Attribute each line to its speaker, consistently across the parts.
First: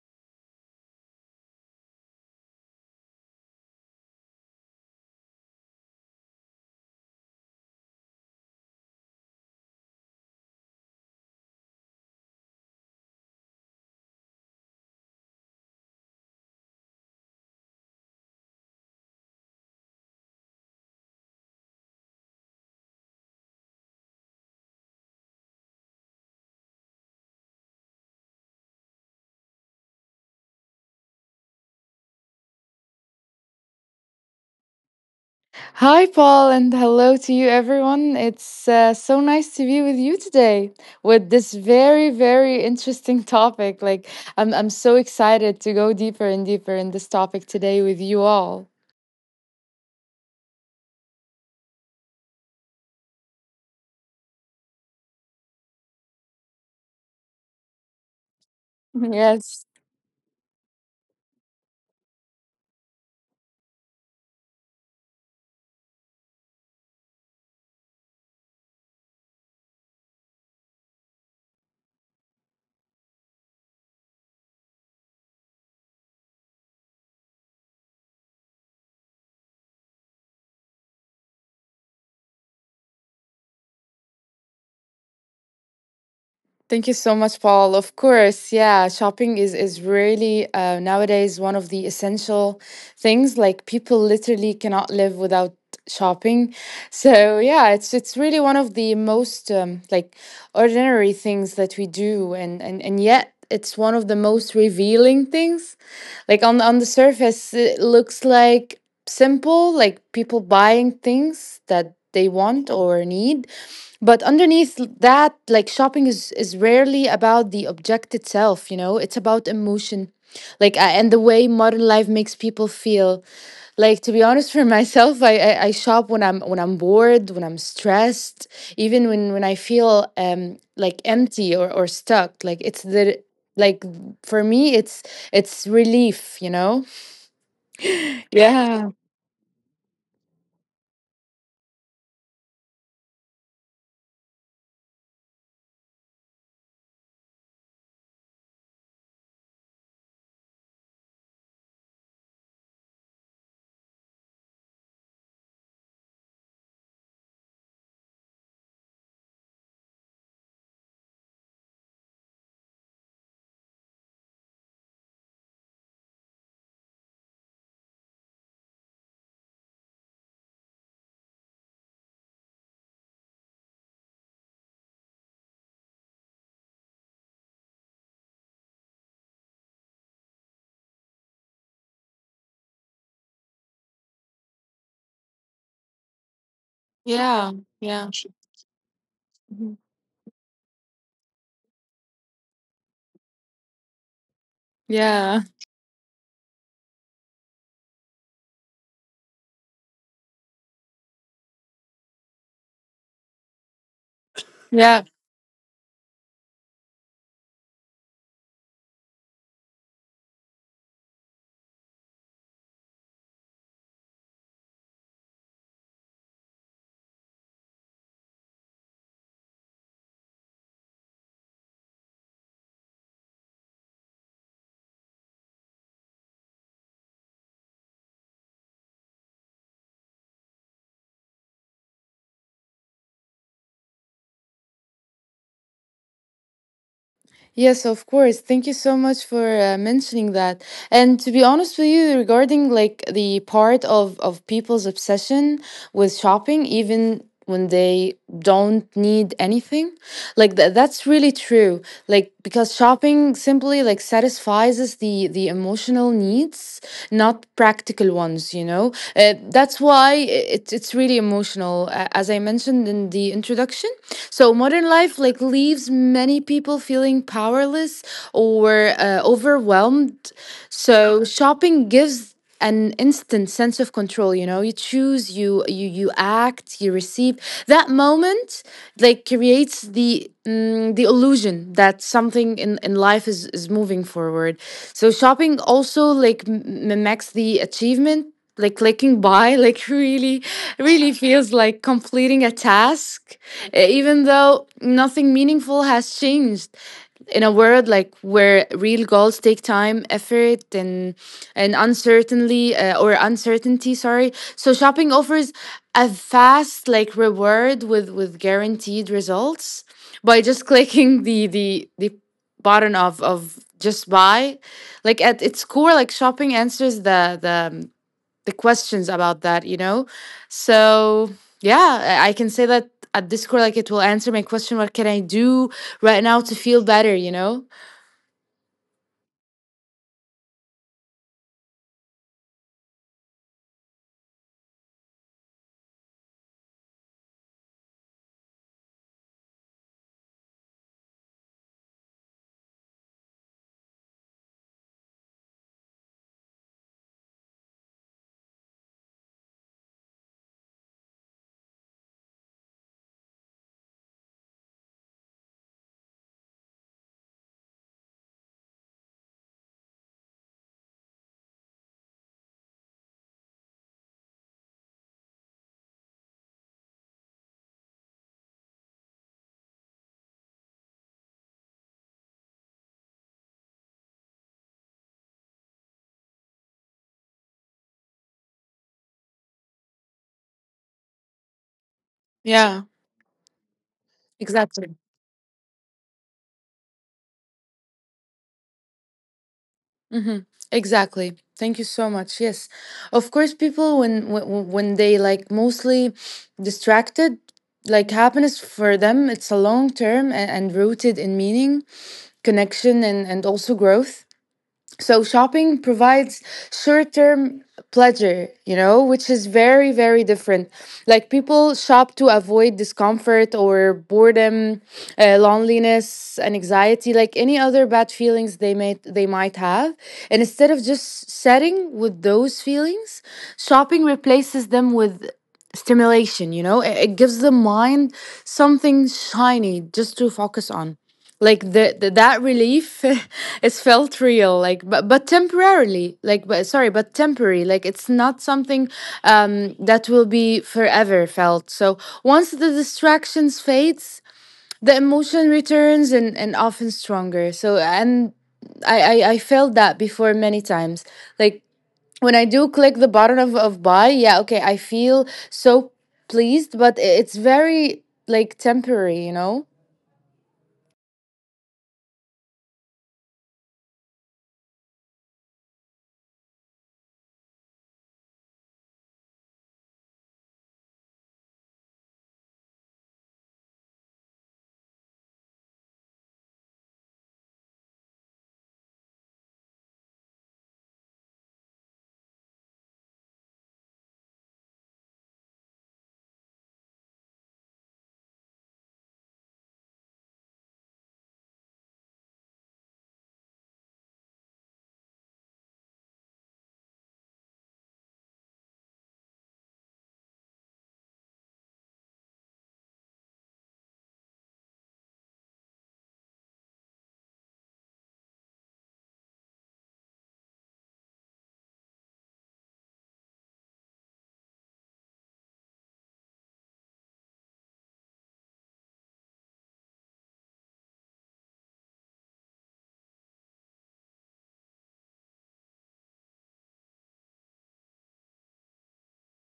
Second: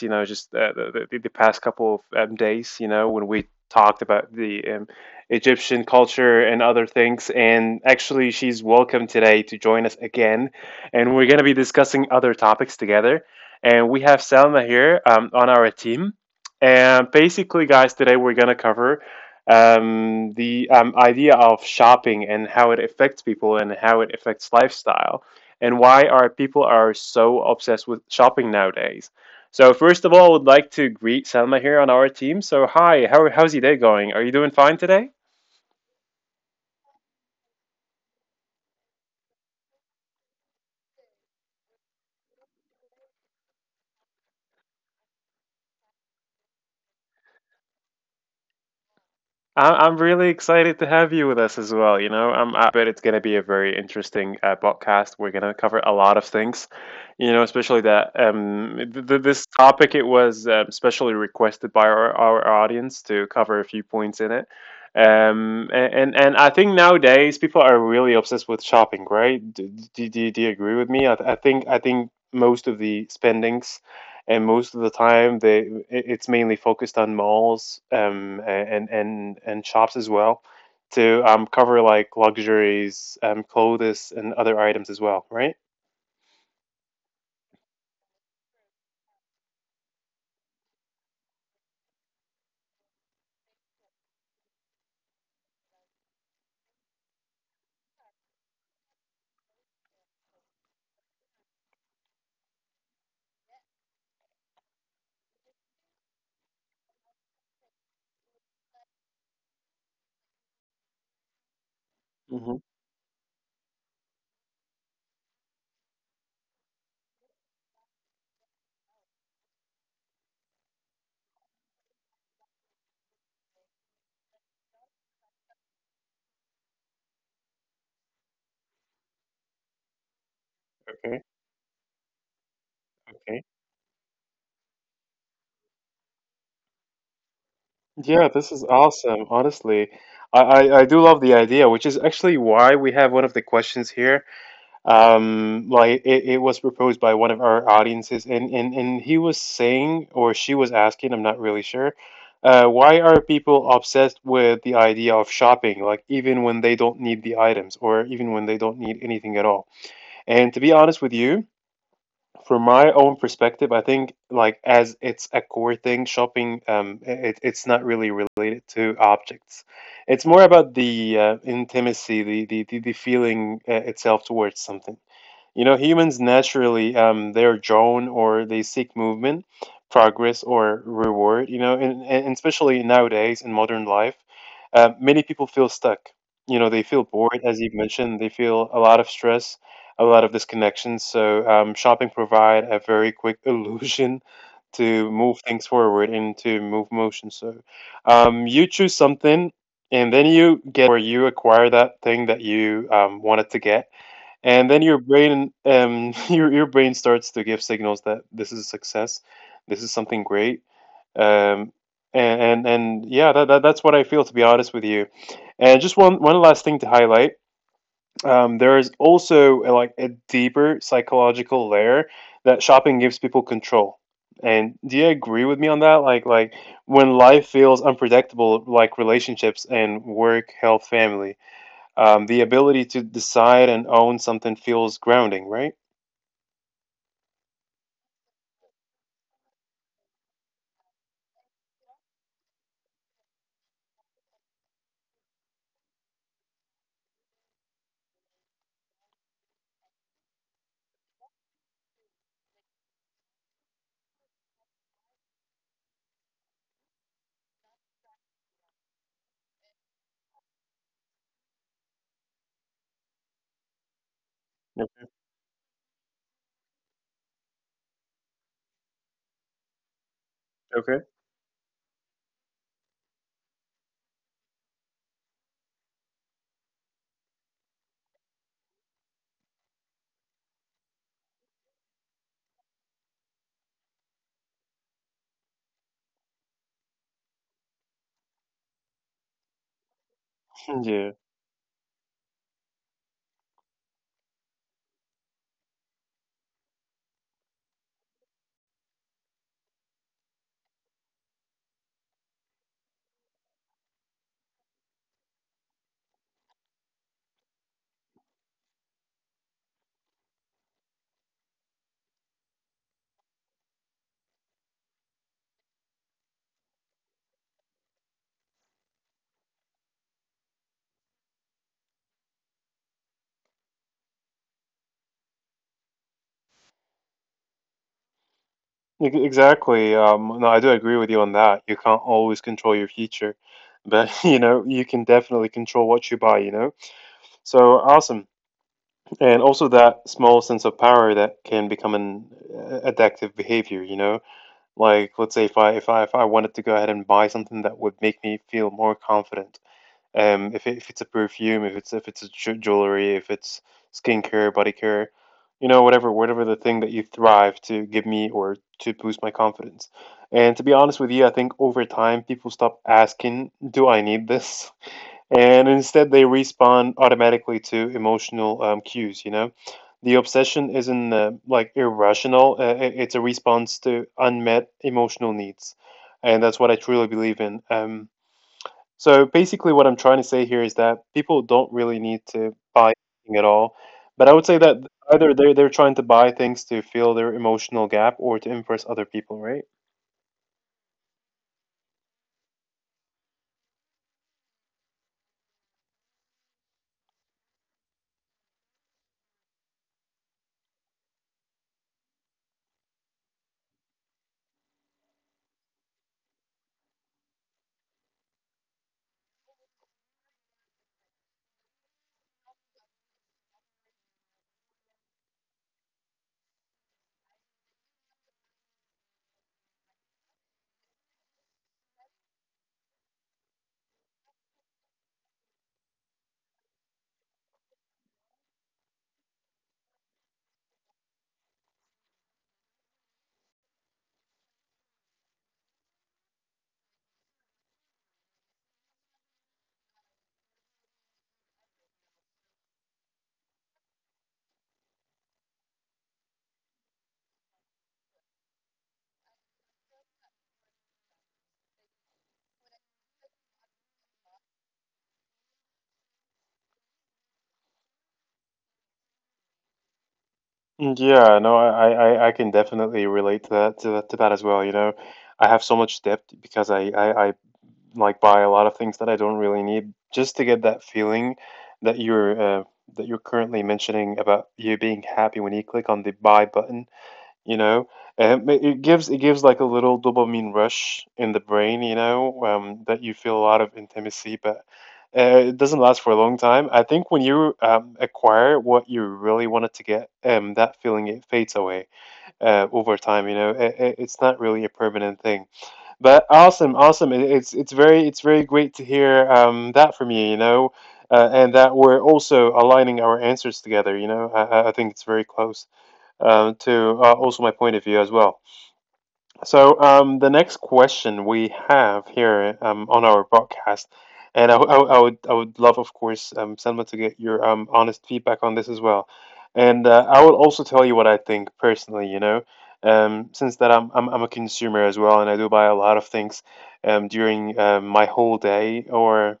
Speaker 1: you know, just the past couple of days, you know, when we talked about the Egyptian culture and other things. And actually, she's welcome today to join us again, and we're going to be discussing other topics together. And we have Selma here on our team. And basically, guys, today we're going to cover the idea of shopping and how it affects people and how it affects lifestyle, and why our people are so obsessed with shopping nowadays. So first of all, I would like to greet Selma here on our team. So hi, how's your day going? Are you doing fine today?
Speaker 2: Hi, Paul, and hello to you, everyone. It's so nice to be with you today with this very, very interesting topic. Like, I'm so excited to go deeper and deeper in this topic today with you all.
Speaker 1: I'm really excited to have you with us as well. You know, I bet it's going to be a very interesting podcast. We're going to cover a lot of things, you know, especially that this
Speaker 2: Yes.
Speaker 1: topic, it was specially requested by our audience to cover a few points in it. Um, a- and I think nowadays people are really obsessed with shopping, right? Do you agree with me? I think I think most of the spendings and most of the time they it's mainly focused on malls, and shops as well, to cover like luxuries, clothes, and other items as well, right?
Speaker 2: Thank you so much, Paul. Of course, yeah, shopping is really nowadays one of the essential things. Like people literally cannot live without shopping. So yeah, it's really one of the most like ordinary things that we do, and yet it's one of the most revealing things. Like on the surface, it looks like simple, like people buying things that they
Speaker 1: Hmm.
Speaker 2: want or need, but underneath that, like shopping is rarely about the object itself, you know? It's about emotion. Like and the way modern life makes people feel. Like to be honest for myself, I shop when I'm bored, when I'm stressed, even when I feel like
Speaker 1: Okay,
Speaker 2: empty or stuck.
Speaker 1: okay.
Speaker 2: Like for me it's relief, you know?
Speaker 1: Yeah, this is
Speaker 2: Yeah.
Speaker 1: awesome. Honestly, I, I do love the idea, which is actually why we have one of the questions here. Like, it was proposed by one of our audiences, and, and he was saying, or she was asking, I'm not really sure, why are people obsessed with the idea of shopping, like even when they don't need the items, or even when they don't need anything at all? And to be honest with you, from my own perspective, I think like as it's a core thing, shopping, it's not really related to objects. It's more about the intimacy, the feeling itself towards something. You know, humans naturally they're drawn or they seek movement, progress, or reward. You know, and especially nowadays in modern life, many people feel stuck. You know, they feel bored,
Speaker 2: Yeah.
Speaker 1: as you've
Speaker 2: Yeah.
Speaker 1: mentioned. They feel a lot of stress, a lot of disconnection. So shopping provide a very quick illusion to move
Speaker 2: Yeah.
Speaker 1: things forward and to move motion. So you choose something, and then you get, or you acquire that thing that you wanted to get, and then your
Speaker 2: Yeah.
Speaker 1: brain your brain starts to give signals that this is a success, this is something great, um and yeah, that that's what I feel, to be honest with you. And just one last thing to highlight, there is also a, like a deeper psychological layer, that shopping gives people control. And do you agree with me on that? Like when life feels unpredictable, like relationships and work, health, family, the ability to decide and own something feels grounding, right?
Speaker 2: Yes, of course. Thank you so much for mentioning that. And to be honest with you, regarding like the part of people's obsession with shopping, even when they don't need anything, like that's really true, like because shopping simply like satisfies us the emotional needs, not practical ones, you know. That's why it's really emotional, as I mentioned in the introduction. So modern
Speaker 1: Yep.
Speaker 2: life like leaves many people feeling powerless or overwhelmed,
Speaker 1: Okay.
Speaker 2: so shopping gives an instant sense of control. You know, you choose, you you act, you receive. That moment like creates the the illusion that something in life is moving forward. So shopping also like mimics the achievement. Like clicking buy like really really
Speaker 1: Yeah,
Speaker 2: feels like completing a task, even though nothing meaningful has changed in a world like where real goals take time, effort, and uncertainty, or uncertainty sorry. So shopping offers a fast like reward with guaranteed results by just clicking the button of just buy. Like at its core, like shopping answers the questions about that, you know? So, yeah, I can say that at Discord, like it will answer my question: what can I do right now to feel better, you know?
Speaker 1: exactly. No, I do agree with you on that. You can't always control your future, but you know, you can definitely control what you buy, you know? So awesome. And also that small sense of power that can become an addictive behavior, you know? Like let's say if I wanted to go ahead and buy something that would make me feel more confident, if it's a perfume, if it's a jewelry, if it's skincare, body care, you know, whatever the thing that you thrive to give me or to boost my confidence. And to be honest with you, I think over time people stop asking, "Do I need this?" And instead, they respond automatically to emotional cues. You know, the obsession isn't like irrational; it's a response to unmet emotional needs, and that's what I truly believe in. So basically, what I'm trying to say here is that people don't really need to
Speaker 2: Yeah,
Speaker 1: buy anything at all. But I would say that
Speaker 2: exactly.
Speaker 1: either they're trying to buy things to fill their emotional gap, or to impress other people, right?
Speaker 2: Mm-hmm. Exactly. Thank you so much. Yes. Of course, people, when they like mostly distracted, like happiness for them, it's a long term and, rooted in meaning, connection, and, also growth. So shopping provides short-term pleasure, you know, which is very very different. Like people shop to avoid discomfort or boredom, loneliness, and anxiety, like any other bad feelings they may they might have. And instead of just setting with those feelings, shopping replaces them with stimulation, you know? It gives the mind something shiny just to focus on, like the that relief is felt real like, but temporarily like but sorry but temporary, like it's not something that will be forever felt. So once the distractions fades, the emotion returns and often stronger. I felt that before many times, like when I do click the button of, buy, yeah, okay, I feel so pleased, but it's very like temporary, you know.
Speaker 1: Mm. Yeah, no, I can definitely relate to that to that to that as well. You know, I have so much debt because I like buy a lot of things that I don't really need, just to get that feeling that you're uh, that you're currently mentioning about you being happy when you click on the buy button, you know. It gives like a little dopamine rush in the brain, you know. That you feel a lot of intimacy, but it doesn't last for a long time. I think when you acquire what you really wanted to get, that feeling, it fades away over time, you know. It's not really a permanent thing. But awesome, it's it's very great to hear that from you, you know. And that we're also aligning our answers together, you know. I think it's very close to also my point of view as well. So the next question we have here on our broadcast, and I would love, of course, Selma, to get your honest feedback on this as well. And I will also tell you what I think personally. You know, since that I'm a consumer as well, and I do buy a lot of things during my whole day, or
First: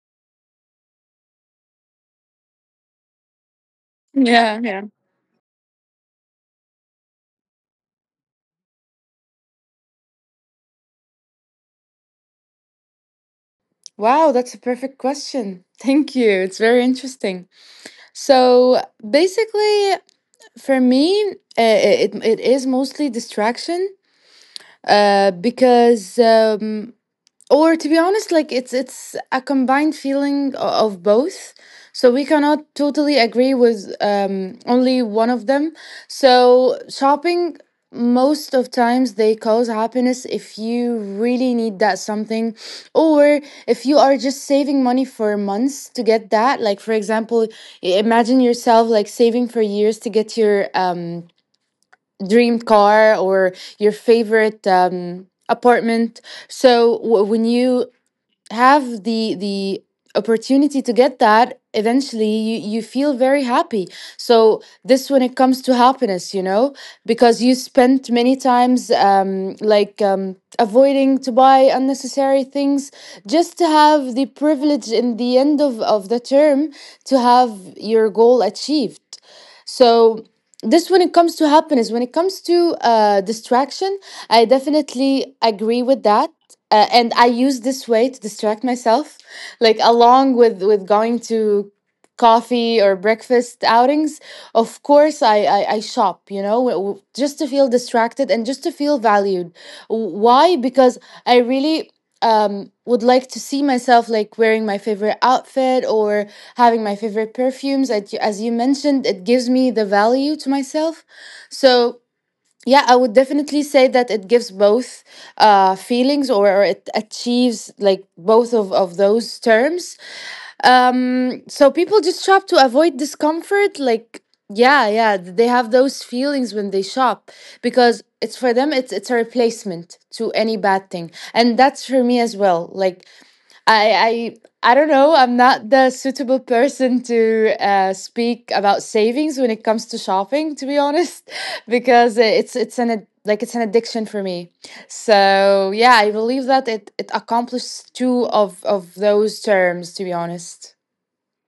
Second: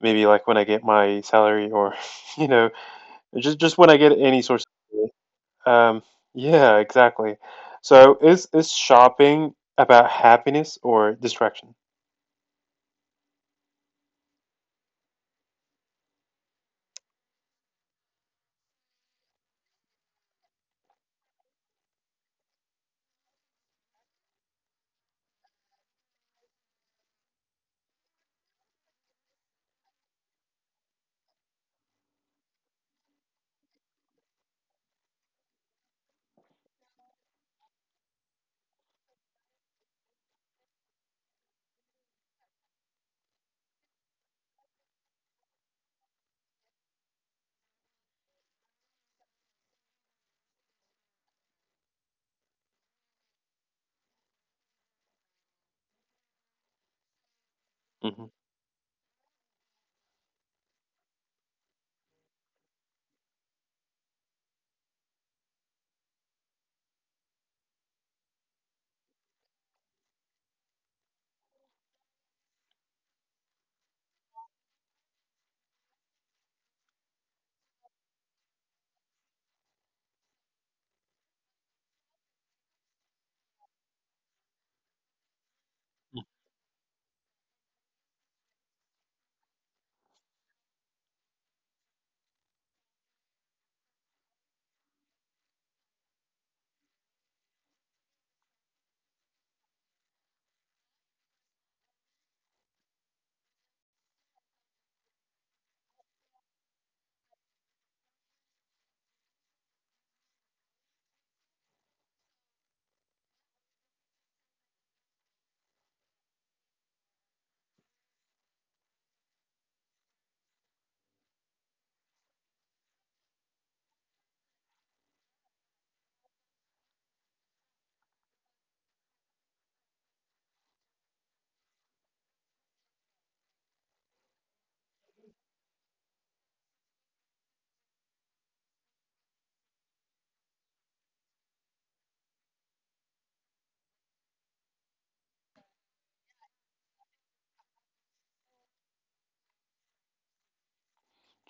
Speaker 1: maybe like when I get my salary, or you know, just when I get any source. Um, yeah, exactly. So is shopping about happiness or distraction?
Speaker 2: Wow, that's a perfect question. Thank you. It's very interesting. So basically, for me, it is mostly distraction. Because or to be honest, like it's a combined feeling of both. So we cannot totally agree with only one of them. So shopping most of times they cause happiness if you really need that something, or if you are just saving money for months to get that, like for example, imagine yourself like saving for years to get your dream car or your favorite apartment. So when you
Speaker 1: Hmm.
Speaker 2: have the opportunity to get that, eventually you feel very happy. So this when it comes to happiness, you know, because you spent many times avoiding to buy unnecessary things, just to have the privilege in the end of the term to have your goal achieved. So this when it comes to happiness. When it comes to distraction, I definitely agree with that. And I use this way to distract myself, like along with going to coffee or breakfast outings. Of course I shop, you know, just to feel distracted and just to feel valued. Why? Because I really would like to see myself like wearing my favorite outfit or having my favorite perfumes. As you, mentioned, it gives me the value to myself. So yeah, I would definitely say that it gives both feelings, or it achieves like both of, those terms. So people just shop to avoid discomfort. Like, yeah, yeah, they have those feelings when they shop, because it's for them, it's a replacement to any bad thing. And that's for me as well. Like, I I don't know. I'm not the suitable person to speak about savings when it comes to shopping, to be honest, because it's an addiction for me. So yeah, I believe that it accomplishes two of those terms, to be honest.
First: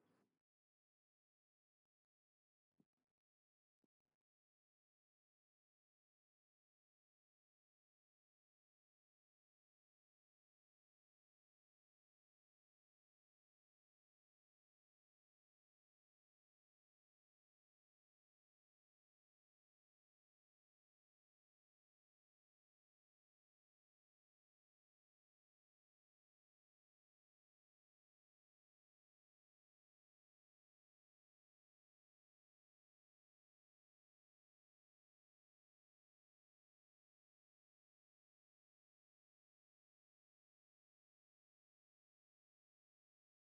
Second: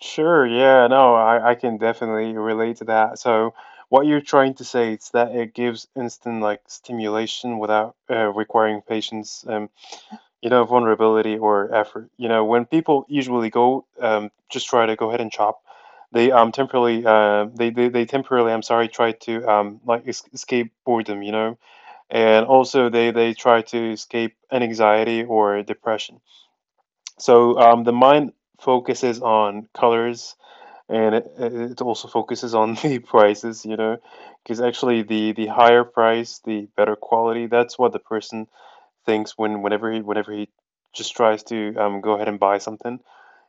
Speaker 1: Sure, yeah, no, I can definitely relate to that. So what you're trying to say is that it gives instant like stimulation without requiring patience, you know, vulnerability or effort. You know, when people usually go just try to go ahead and shop, they they temporarily, I'm sorry, try to like es escape boredom. You know, and also they try to escape an anxiety or depression. So the mind focuses on colors, and it also focuses on the prices, you know, because actually the higher price, the better quality. That's what the person thinks when whenever he just tries to go ahead and buy something.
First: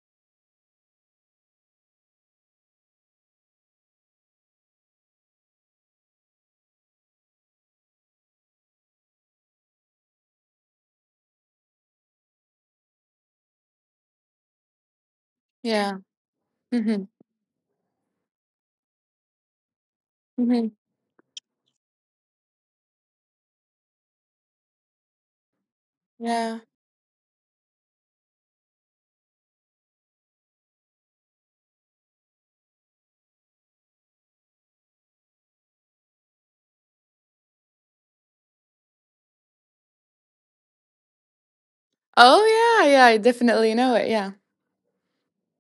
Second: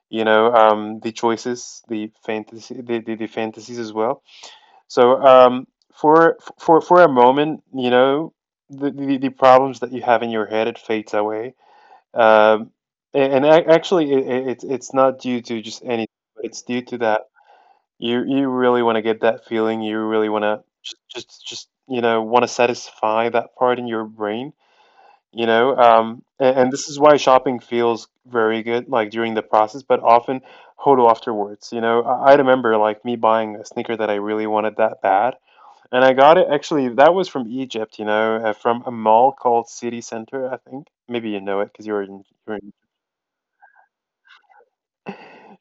Speaker 1: You know, the choices, the fantasy, the fantasies as well. So for a moment, you know, the problems that you have in your head, it fades away. Um, and actually, it's not due to just
Speaker 2: Yeah.
Speaker 1: anything, but it's due to
Speaker 2: Mm-hmm.
Speaker 1: that you really want to get that feeling. You really want to
Speaker 2: Mm-hmm.
Speaker 1: just you know want to satisfy that part in your brain. You know,
Speaker 2: Yeah.
Speaker 1: and this is why shopping feels very good, like during the process, but often. Hodo afterwards, you know, I remember like me buying a sneaker that I really wanted that bad, and I got it. Actually, that was from Egypt, you know, from a mall called City Center, I think. Maybe you know it because you were in.
Speaker 2: Oh yeah, yeah. I definitely know it. Yeah.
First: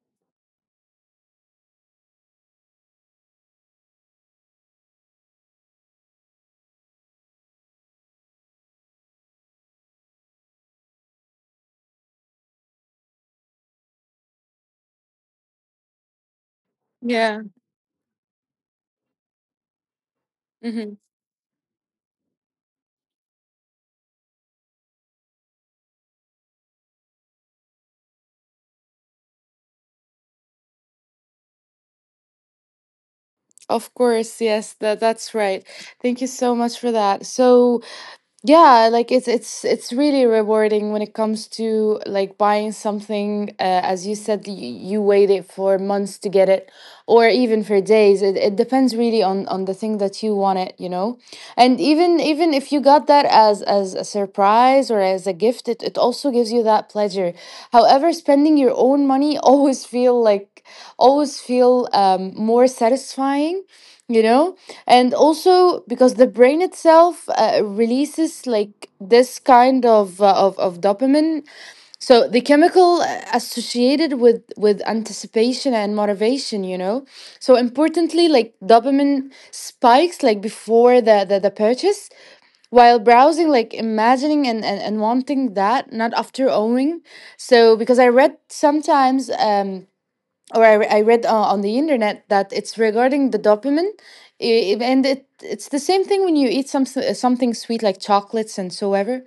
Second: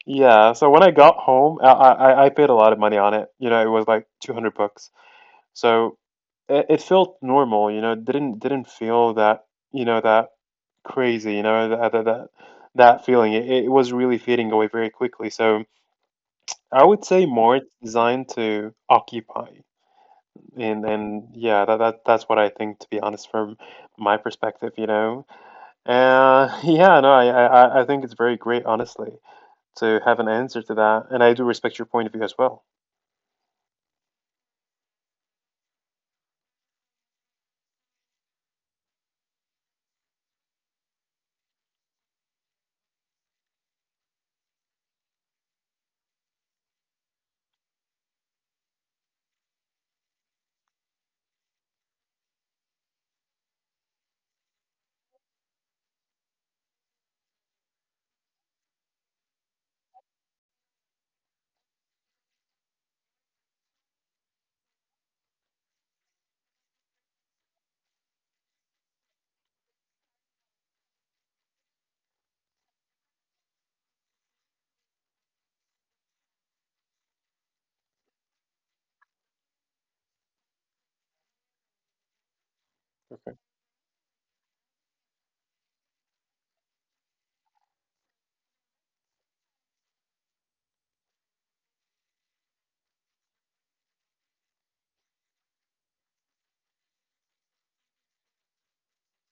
Speaker 1: Yeah. So when I got home, I paid a lot of money on it. You know, it was like 200 bucks. So it felt normal, you know, it didn't feel that, you know, that crazy, you know, that feeling. It was really fading away very quickly. So I would say
Speaker 2: Yeah.
Speaker 1: more it's designed to occupy.
Speaker 2: Mm-hmm.
Speaker 1: And yeah, that's what I think, to be honest, from my perspective, you know. Yeah, no, I think it's very great, honestly, to have an answer to that, and I do respect your point of view as well.
Speaker 2: Of course. Yes. That's right. Thank you so much for that. So yeah, like it's really rewarding when it comes to like buying something. As you said, you waited for months to get it, or even for days. It depends really on the thing that you wanted, you know. And even if you got that as a surprise or as a gift, it also gives you that pleasure. However, spending your own money always feel more satisfying, you know. And also because the brain itself releases like this kind of, of dopamine. So the chemical associated with anticipation and motivation, you know. So importantly, like dopamine spikes like before the purchase, while
Speaker 1: Okay.
Speaker 2: browsing, like imagining and, and wanting that, not after owning. So because I read sometimes I read on the internet that it's regarding the dopamine, and it's the same thing when you eat something sweet like chocolates and so ever.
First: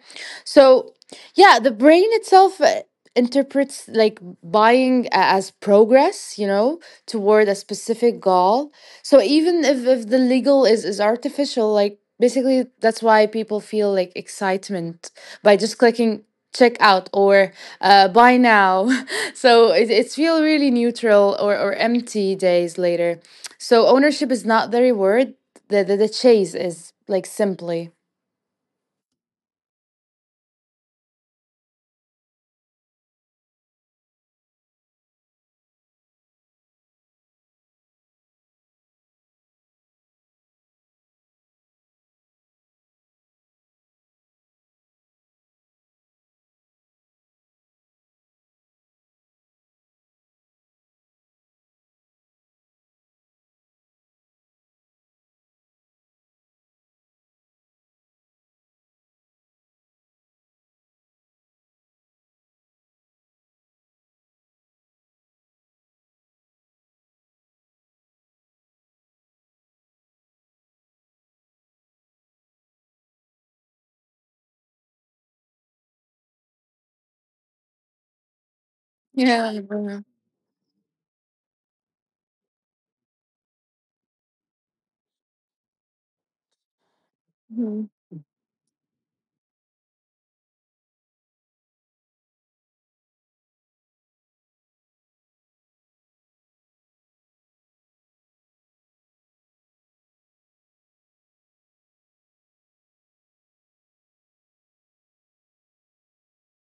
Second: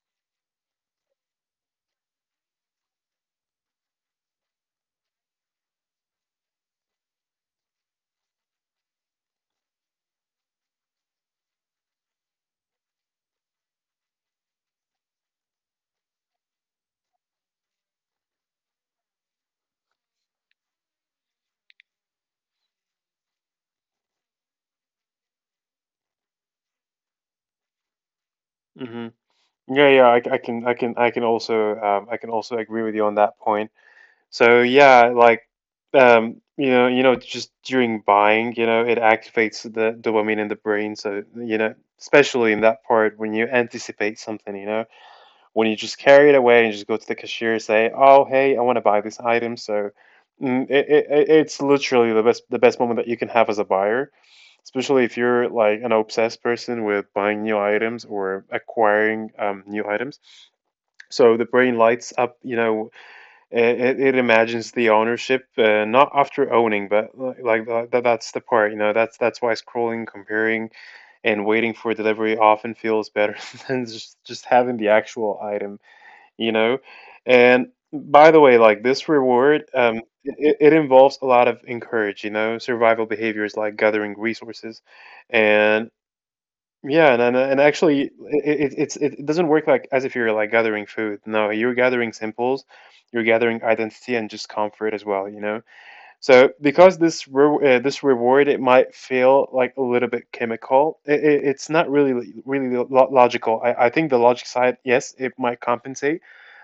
Speaker 2: So yeah, the brain itself interprets like buying as progress, you know, toward a specific goal. So even if the legal is artificial, like basically that's why people feel like excitement by just clicking check out or buy now. So it feel really neutral or, empty days later. So ownership is not the reward, the chase is like simply
Speaker 1: Hmm. Yeah, yeah, I can also agree with you on that point. So yeah, like you know, just during buying, you know, it activates the dopamine in the brain. So you know, especially in that part when you anticipate something, you know, when you just carry it away and just go to the cashier and say, "Oh, hey, I want to buy this item." So it's literally the best moment that you can have as a buyer, especially if you're like an obsessed person with buying new items or acquiring new items. So the brain lights up, you know, it imagines the ownership, not after owning, but like that's the part, you know, that's why scrolling, comparing, and waiting for delivery often feels better than just having the actual item, you know. And by the way, like, this
Speaker 2: Yeah.
Speaker 1: reward, it involves a lot of encourage, you know, survival behaviors like gathering resources. And yeah, and
Speaker 2: Mhm.
Speaker 1: actually it's it doesn't work like as if you're like gathering food. No, you're gathering symbols, you're gathering identity and just comfort as well, you know. So because this this reward, it might feel like a little bit chemical. It's not really really logical. I think the logic side, yes, it might compensate,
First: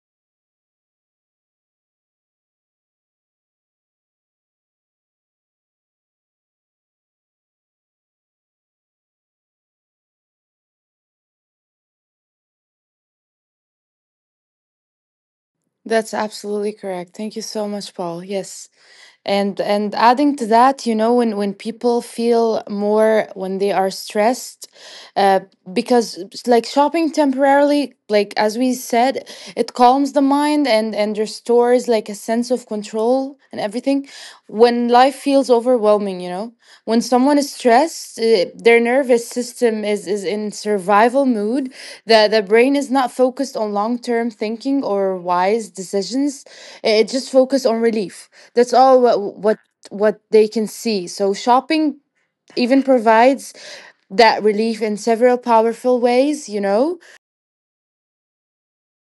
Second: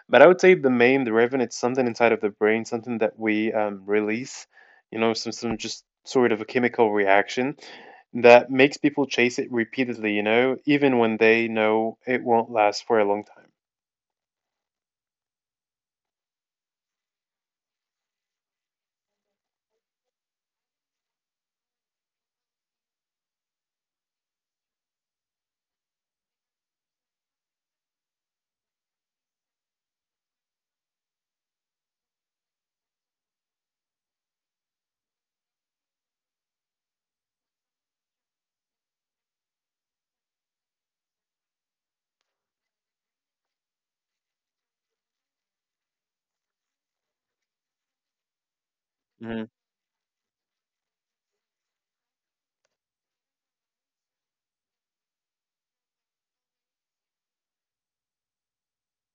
Speaker 1: but I would say the main driven it's something inside of the brain, something that we release, you know, some just sort of a chemical reaction that makes people chase it repeatedly, you know, even when they know it won't last for a long
Speaker 2: That's absolutely correct, thank you so much Paul. Yes. And adding to that, you know, when people feel more when they are stressed, uh, because like shopping temporarily, like as we said, it calms the mind and restores like a sense of control and everything when life feels overwhelming, you know. When someone is stressed, their nervous system is in survival mood. The brain is not focused on long-term thinking or wise decisions. It just focuses on relief. That's all
Speaker 1: time.
Speaker 2: what they can see. So shopping even provides that relief in several powerful ways, you know.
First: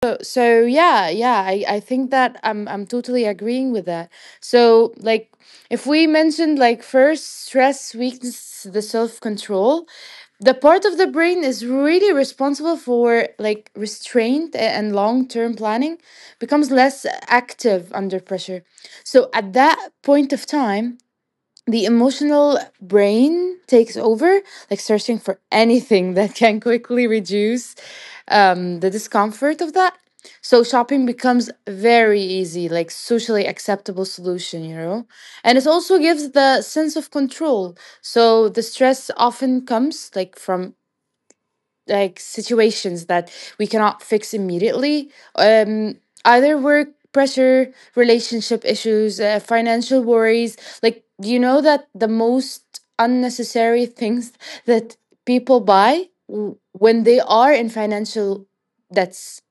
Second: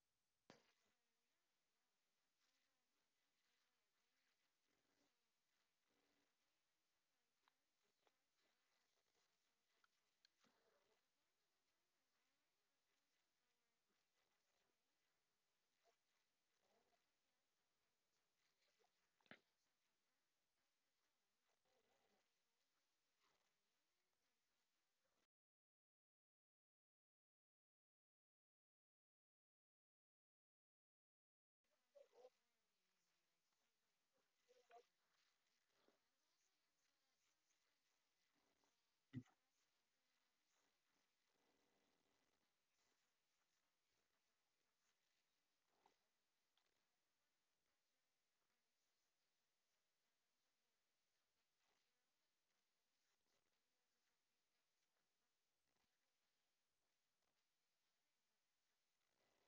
Speaker 2: So, so yeah yeah, I think that I'm totally agreeing with that. So like if we mentioned, like first, stress weakens the self control. The part of the brain is really responsible for like restraint and long term planning becomes less active under pressure. So at that point of time, the emotional brain takes over, like searching for anything that can quickly reduce the discomfort of that. So shopping becomes very easy, like socially acceptable solution, you know? And it also gives the sense of control. So the stress often comes like from like situations that we cannot fix immediately, um either work pressure, relationship issues, financial worries. Like you know that the most unnecessary things that people buy when they are in financial debts.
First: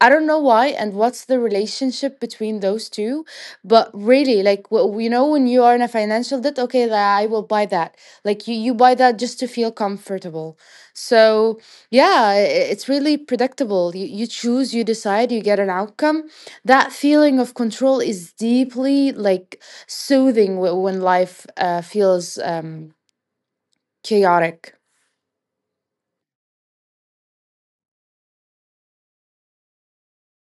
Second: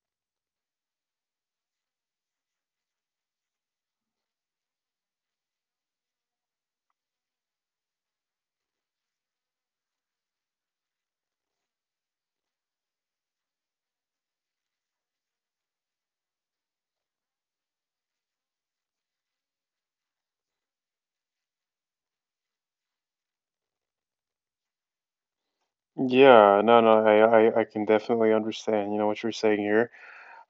Speaker 2: I don't know why and what's the relationship between those two, but really, like, you know, when you are in a financial debt, okay, I will buy that. Like, you buy that just to feel comfortable. So, yeah, it's really predictable. You choose, you decide, you get an outcome. That feeling of control is deeply, soothing when life feels chaotic.
Speaker 1: Hmm. Yeah, no, no, I can definitely understand, you know, what you're saying here.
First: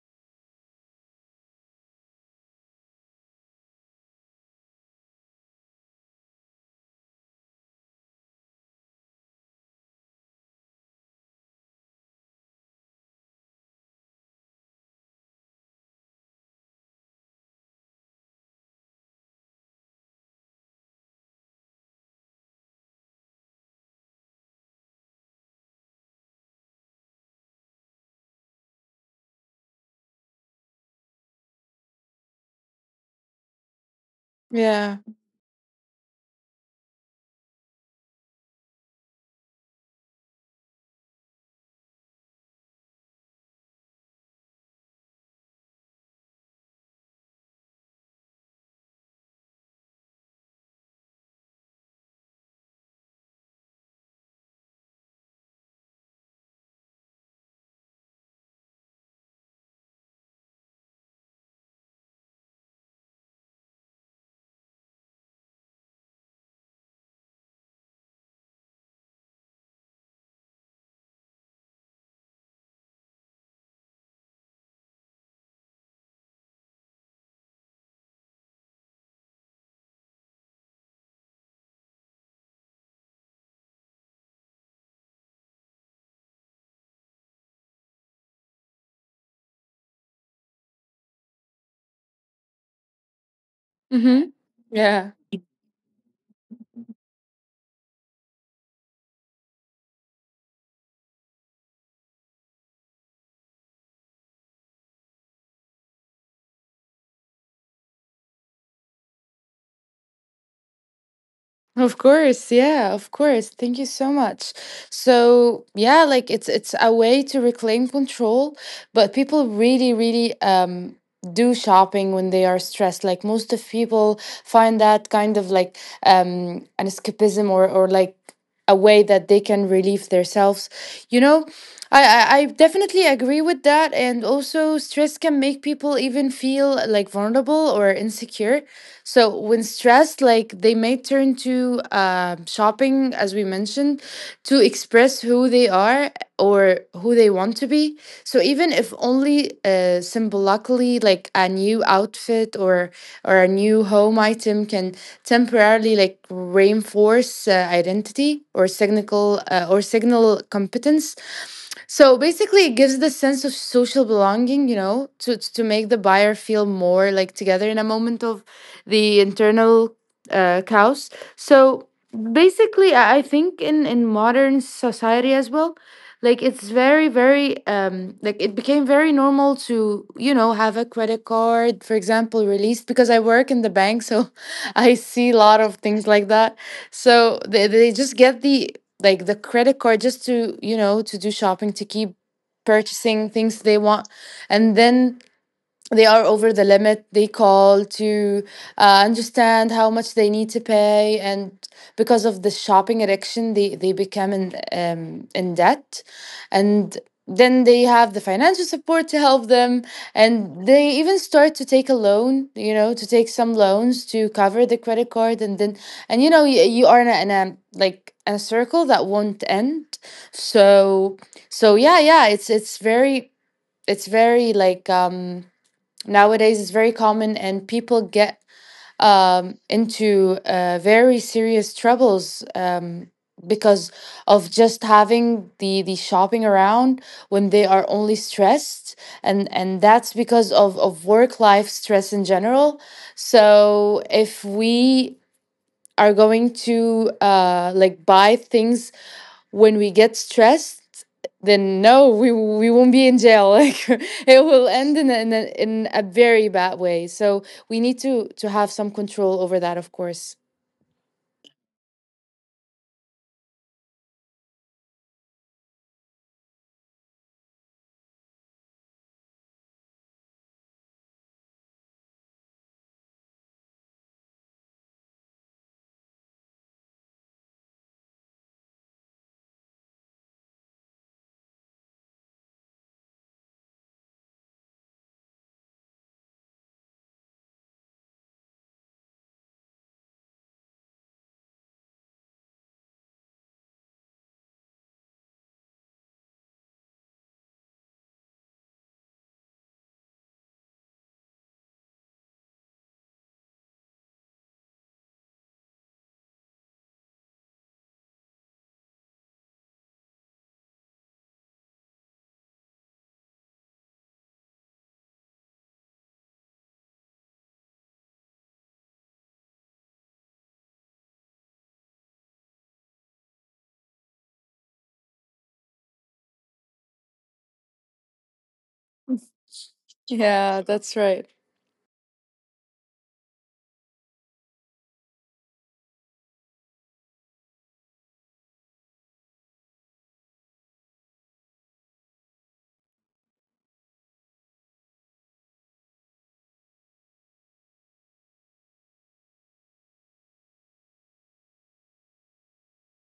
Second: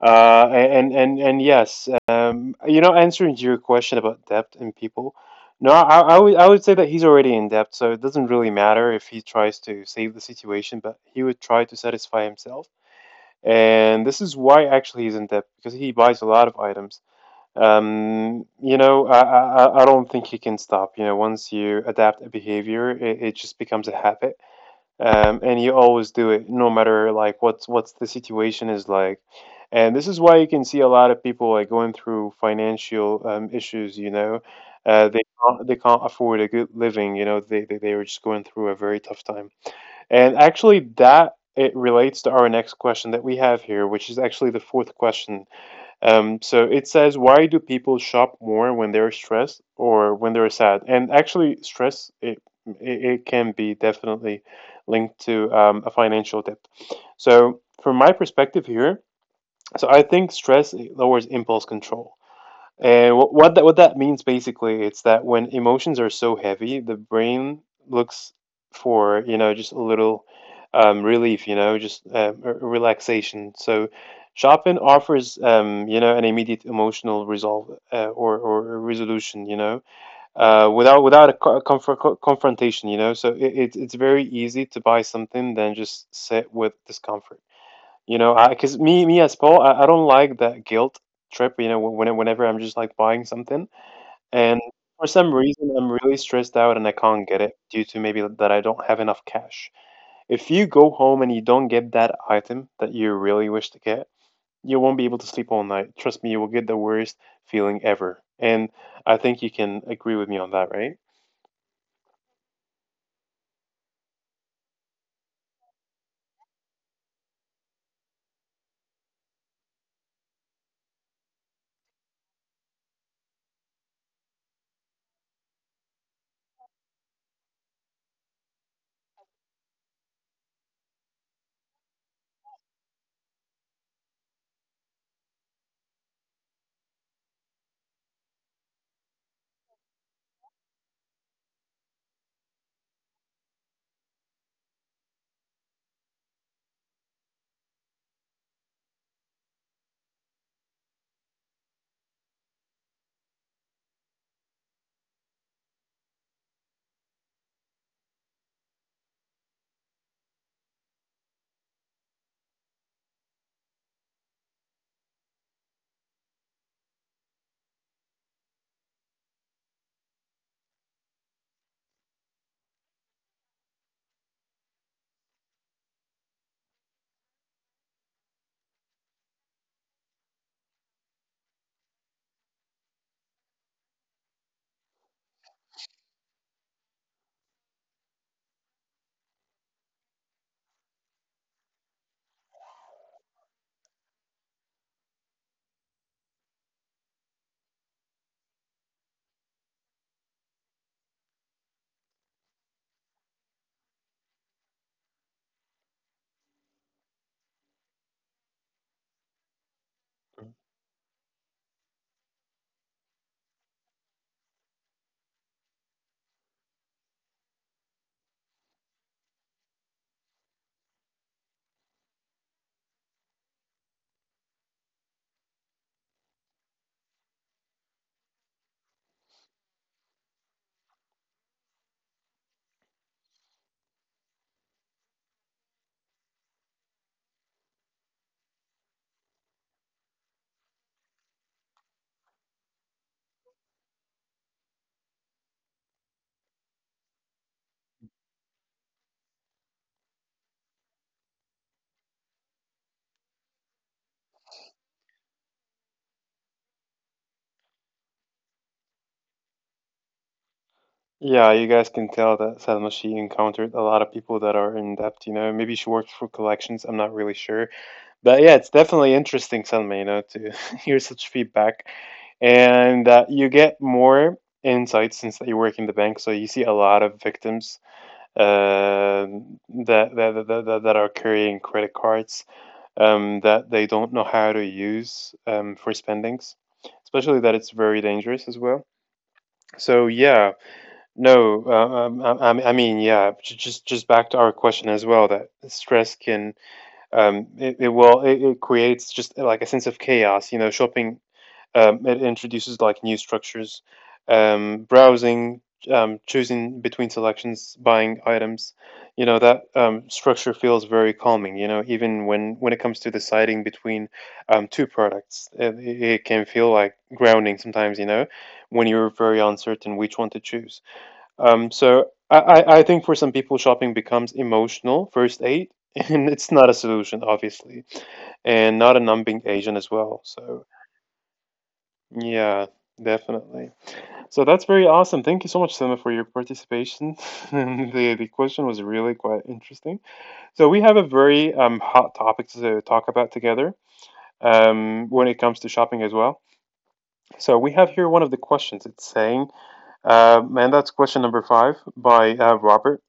Speaker 1: And yes, you know, answering your question about depth in people, no, I would say that he's already in depth, so it doesn't really matter if he tries to save the situation, but he would try to satisfy himself, and this is why actually he's in depth because he buys a lot of items. You know, I don't think he can stop. You know, once you adapt a behavior, it just becomes a habit, and you always do it no matter like what's the situation is like. And this is why you can see a lot of people like going through financial issues, you know.
Speaker 2: Yeah.
Speaker 1: They can't afford a good living, you know. They they were just going through a very tough time, and actually that it relates to our next question that we have here, which is actually the fourth question. So it says, why do people shop more when they're stressed or when they're sad? And actually, stress it it can be definitely linked to a financial debt. So from my perspective here, so I think stress it lowers impulse control. And what that means basically, it's that when emotions are so heavy, the brain looks for, you know, just a little relief, you know, just relaxation. So Chopin offers you know, an immediate emotional resolve, or resolution, you know, without a comfort, confrontation, you know. So it's it's very easy to buy something than just sit with discomfort. You know, I because me as Paul, I don't like that guilt trip. You know, whenever I'm just like buying something,
Speaker 2: Mm-hmm.
Speaker 1: and for
Speaker 2: Yeah.
Speaker 1: some reason I'm really stressed out and I can't get it due to maybe that I don't have enough cash. If you go home and you don't get that item that you really wish to get, you won't be able to sleep all night. Trust me, you will get the worst feeling ever. And I think you can agree with me on that, right?
Speaker 2: Of course, yeah, of course. Thank you so much. So, yeah, like it's a way to reclaim control, but people really do shopping when they are stressed. Like most of people find that kind of like an escapism, or like a way that they can relieve themselves. You know, I I definitely agree with that. And also, stress can make people even feel like vulnerable or insecure. So, when stressed, like they may turn to shopping, as we mentioned, to express who they are or who they want to be. So, even if only symbolically, like a new outfit or a new home item can temporarily like reinforce identity, or signal or signal competence. So basically, it gives the sense of social belonging, you know, to make the buyer feel more like together in a moment of the internal chaos. So basically, I think in modern society as well, like it's very like it became very normal to, you know, have a credit card, for example, released because I work in the bank, so I see a lot of things like that. So they just get the like the credit card just to, you know, to do shopping, to keep purchasing things they want, and then they are over the limit. They call to understand how much they need to pay, and because of the shopping addiction they become in debt, and then they have the financial support to help them, and they even start to take a loan, you know, to take some loans to cover the credit card, and then and you know you, you are in a like a circle that won't end. So so yeah, yeah, it's very, it's very like nowadays it's very common, and people get into very serious troubles, because of just having the shopping around when they are only stressed, and that's because of work life stress in general. So if we are going to like buy things when we get stressed, then no, we we won't be in jail like it will end in a, in, a, in a very bad way. So we need to have some control over that, of course.
Speaker 1: Yeah, you guys can tell that Salma, she encountered a lot of people that are in debt, you know. Maybe she works for collections, I'm not really sure. But yeah, it's definitely interesting, Selma, you know, to hear such feedback. And you get more insight since that you work in the bank. So you see a lot of victims uh, that are carrying credit cards, that they don't know how to use, for spendings, especially that it's very dangerous as well. So yeah, no, I mean, yeah, just back to our question as well that stress can, it creates just like a sense of chaos. You know, shopping, it introduces like new structures, browsing, choosing between selections, buying items. You know that structure feels very calming. You know, even when it comes to deciding between two products, it it can feel like grounding sometimes. You know, when you're very uncertain which one to choose. So I think for some people, shopping becomes emotional first aid, and it's not a solution, obviously, and not a numbing agent as well.
Speaker 2: Yeah,
Speaker 1: So
Speaker 2: that's right.
Speaker 1: yeah, definitely. So that's very awesome. Thank you so much, Selma, for your participation. The question was really quite interesting. So we have a very hot topic to talk about together. When it comes to shopping as well. So we have here one of the questions. It's saying, um, and that's question number five by Robert.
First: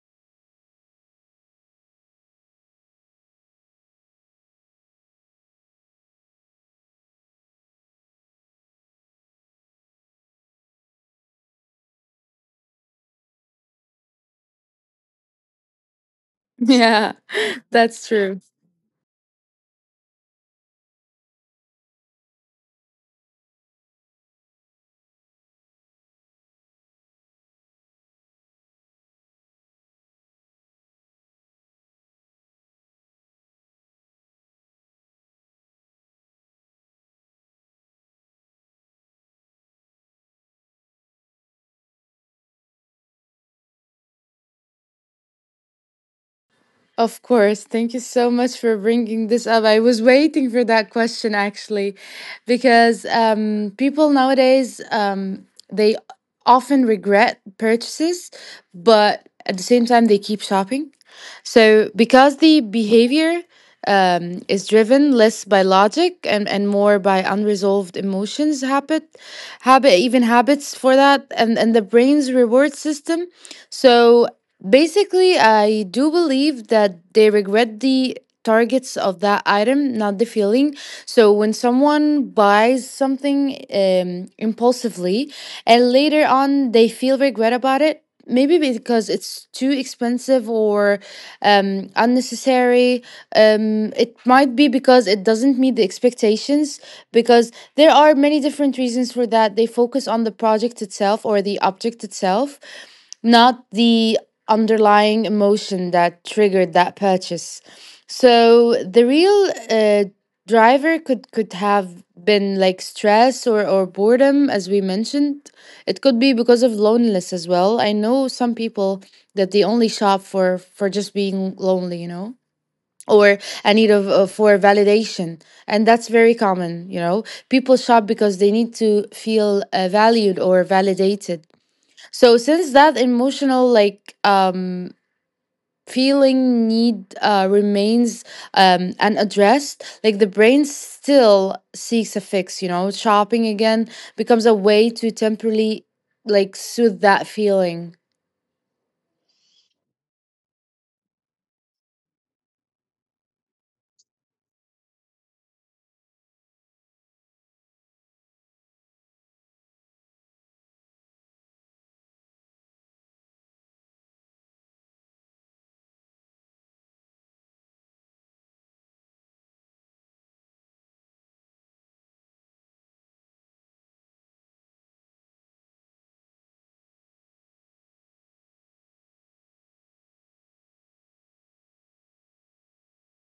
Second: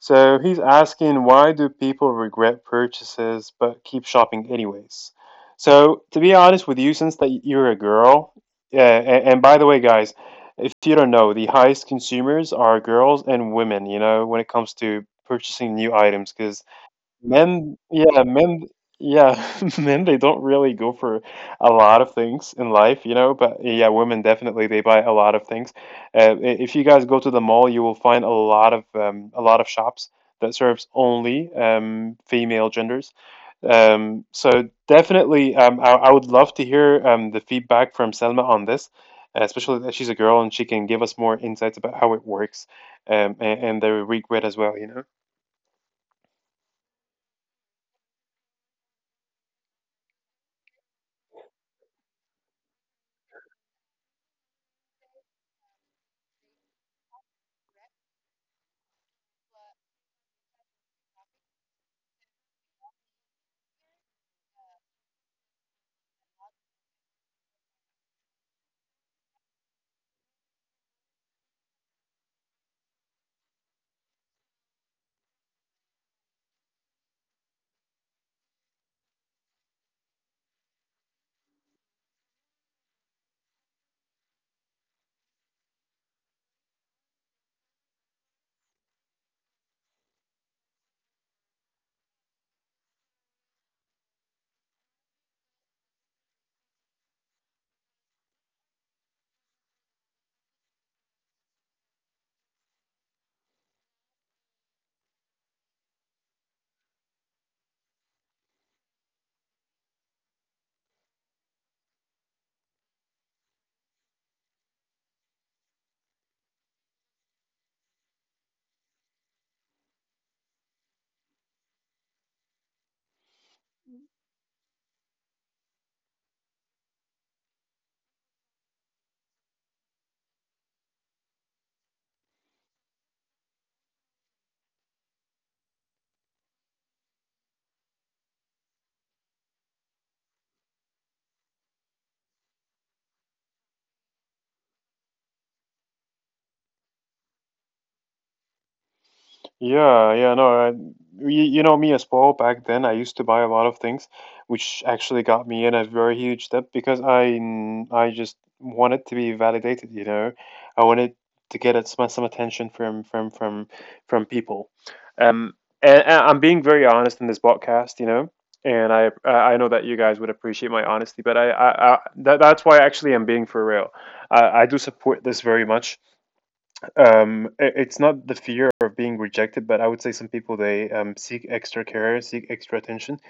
Speaker 1: So he's asking, why do people regret purchases but keep shopping anyways? So to be honest with you, since that you're a girl, and by the way, guys, if you don't know, the highest consumers are girls and women. You know, when it comes to purchasing new items, because
Speaker 2: Yeah,
Speaker 1: men,
Speaker 2: that's
Speaker 1: yeah,
Speaker 2: true.
Speaker 1: men, yeah, men, they don't really go for a lot of things in life, you know, but yeah, women definitely they buy a lot of things. If you guys go to the mall, you will find a lot of shops that serves only female genders. So definitely, I would love to hear the feedback from Selma on this, especially that she's a girl and she can give us more insights about how it works, and the regret as well, you know.
Speaker 2: Of course. Thank you so much for bringing this up. I was waiting for that question actually, because people nowadays they often regret purchases, but at the same time they keep shopping. So because the behavior is driven less by logic and more by unresolved emotions, habit, habit, even habits for that, and the brain's reward system. So. Basically, I do believe that they regret the targets of that item, not the feeling. So when someone buys something impulsively and later on they feel regret about it, maybe because it's too expensive or unnecessary. It might be because it doesn't meet the expectations, because there are many different reasons for that. They focus on the project itself or the object itself, not the underlying emotion that triggered that purchase. So the real driver could have been like stress or boredom, as we mentioned. It could be because of loneliness as well. I know some people that they only shop for just being lonely, you know, or a need of for validation, and that's very common. You know, people shop because they need to feel valued or validated. So since that emotional like feeling need remains unaddressed, like the brain still seeks a fix. You know, shopping again becomes a way to temporarily like soothe that feeling.
Speaker 1: Yeah, yeah, no, I, you know me as well. Back then, I used to buy a lot of things, which actually got me in a very huge step because I just wanted to be validated, you know. I wanted to get at some attention from from people. Um, and I'm being very honest in this podcast, you know. And I know that you guys would appreciate my honesty, but that's why actually I'm being for real. I do support this very much. It's not the fear of being rejected, but I would say some people they seek extra care, seek extra attention,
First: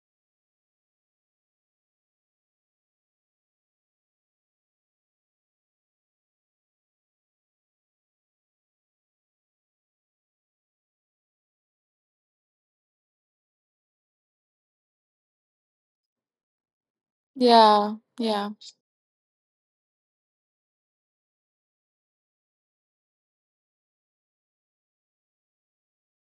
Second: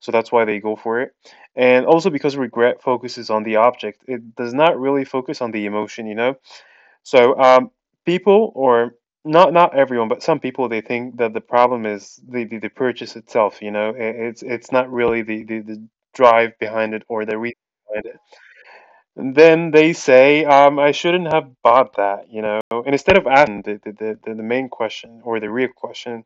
Speaker 1: so that's why they go for it. And also because regret focuses on the object, it does not really focus on the emotion, you know. So people, or not everyone, but some people, they think that the problem is the purchase itself. You know, it's not really the, the drive behind it or the reason behind it.
Speaker 2: Yeah.
Speaker 1: And then they say, I shouldn't have bought that, you know. And instead of asking the main question or the real question,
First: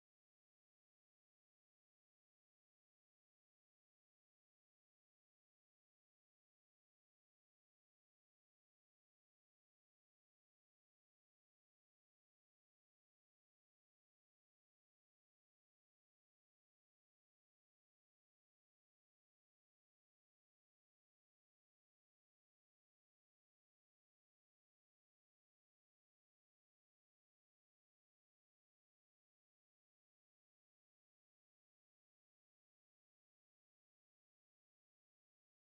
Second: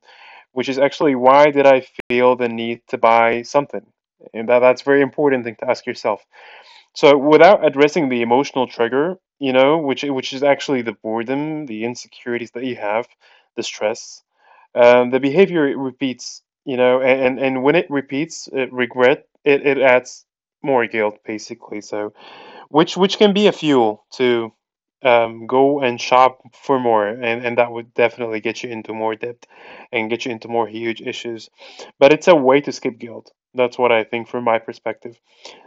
Speaker 1: which is actually, why did I feel the need to buy something? And that, that's very important thing to ask yourself. So without addressing the emotional trigger, you know, which is actually the boredom, the insecurities that you have, the stress, the behavior it repeats, you know, and when it repeats, it regret, it adds more guilt basically. So which can be a fuel to go and shop for more, and that would definitely get you into more debt and get you into more huge issues. But it's a way to skip guilt. That's what I think from my perspective.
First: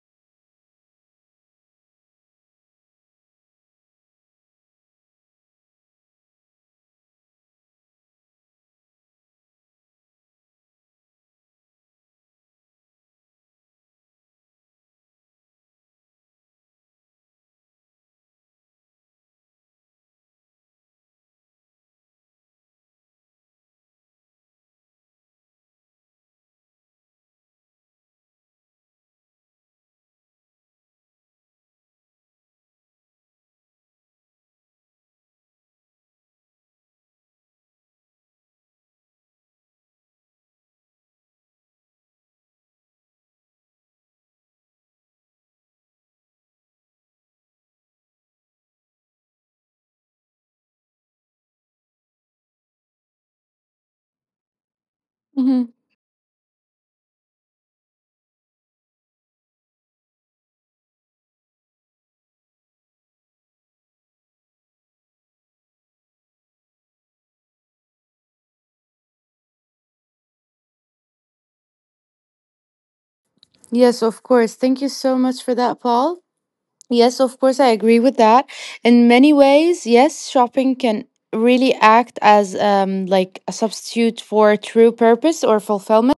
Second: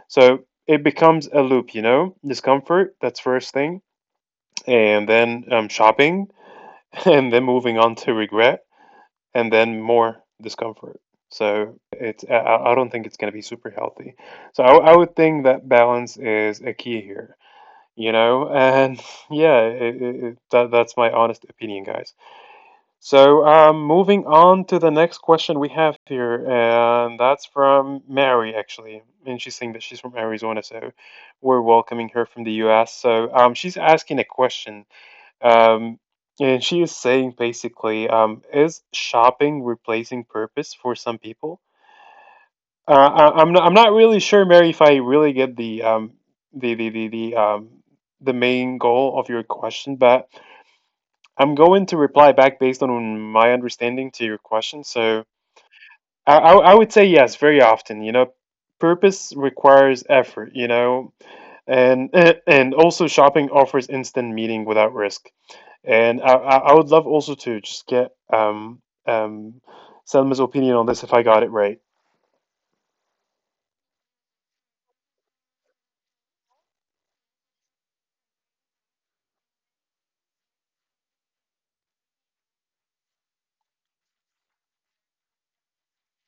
Speaker 1: So it becomes a loop, you know, discomfort. That's first thing, and then shopping, and then moving on to regret, and then more discomfort. So it's I don't think it's going to be super healthy. So I would think that balance is a key here, you know. And yeah, that's my honest opinion, guys. Moving on to the next question we have here, and that's from Mary actually, and she's saying that she's from Arizona, so we're welcoming her from the US. She's asking a question, um, and she is saying basically, is shopping replacing purpose for some people? I'm not really sure, Mary, if I really get the the the the um the main goal of your question, but I'm going to reply back based on my understanding to your question. So
Speaker 2: Hmm.
Speaker 1: I would say yes, very often. You know, purpose requires effort. You know, and and also shopping offers instant meaning without risk. And I would love also to just get Selma's opinion on this if I got it right.
Speaker 2: Yes, of course. Thank you so much for that, Paul. Yes, of course, I agree with that. In many ways, yes, shopping can really act as like a substitute for true purpose or fulfillment.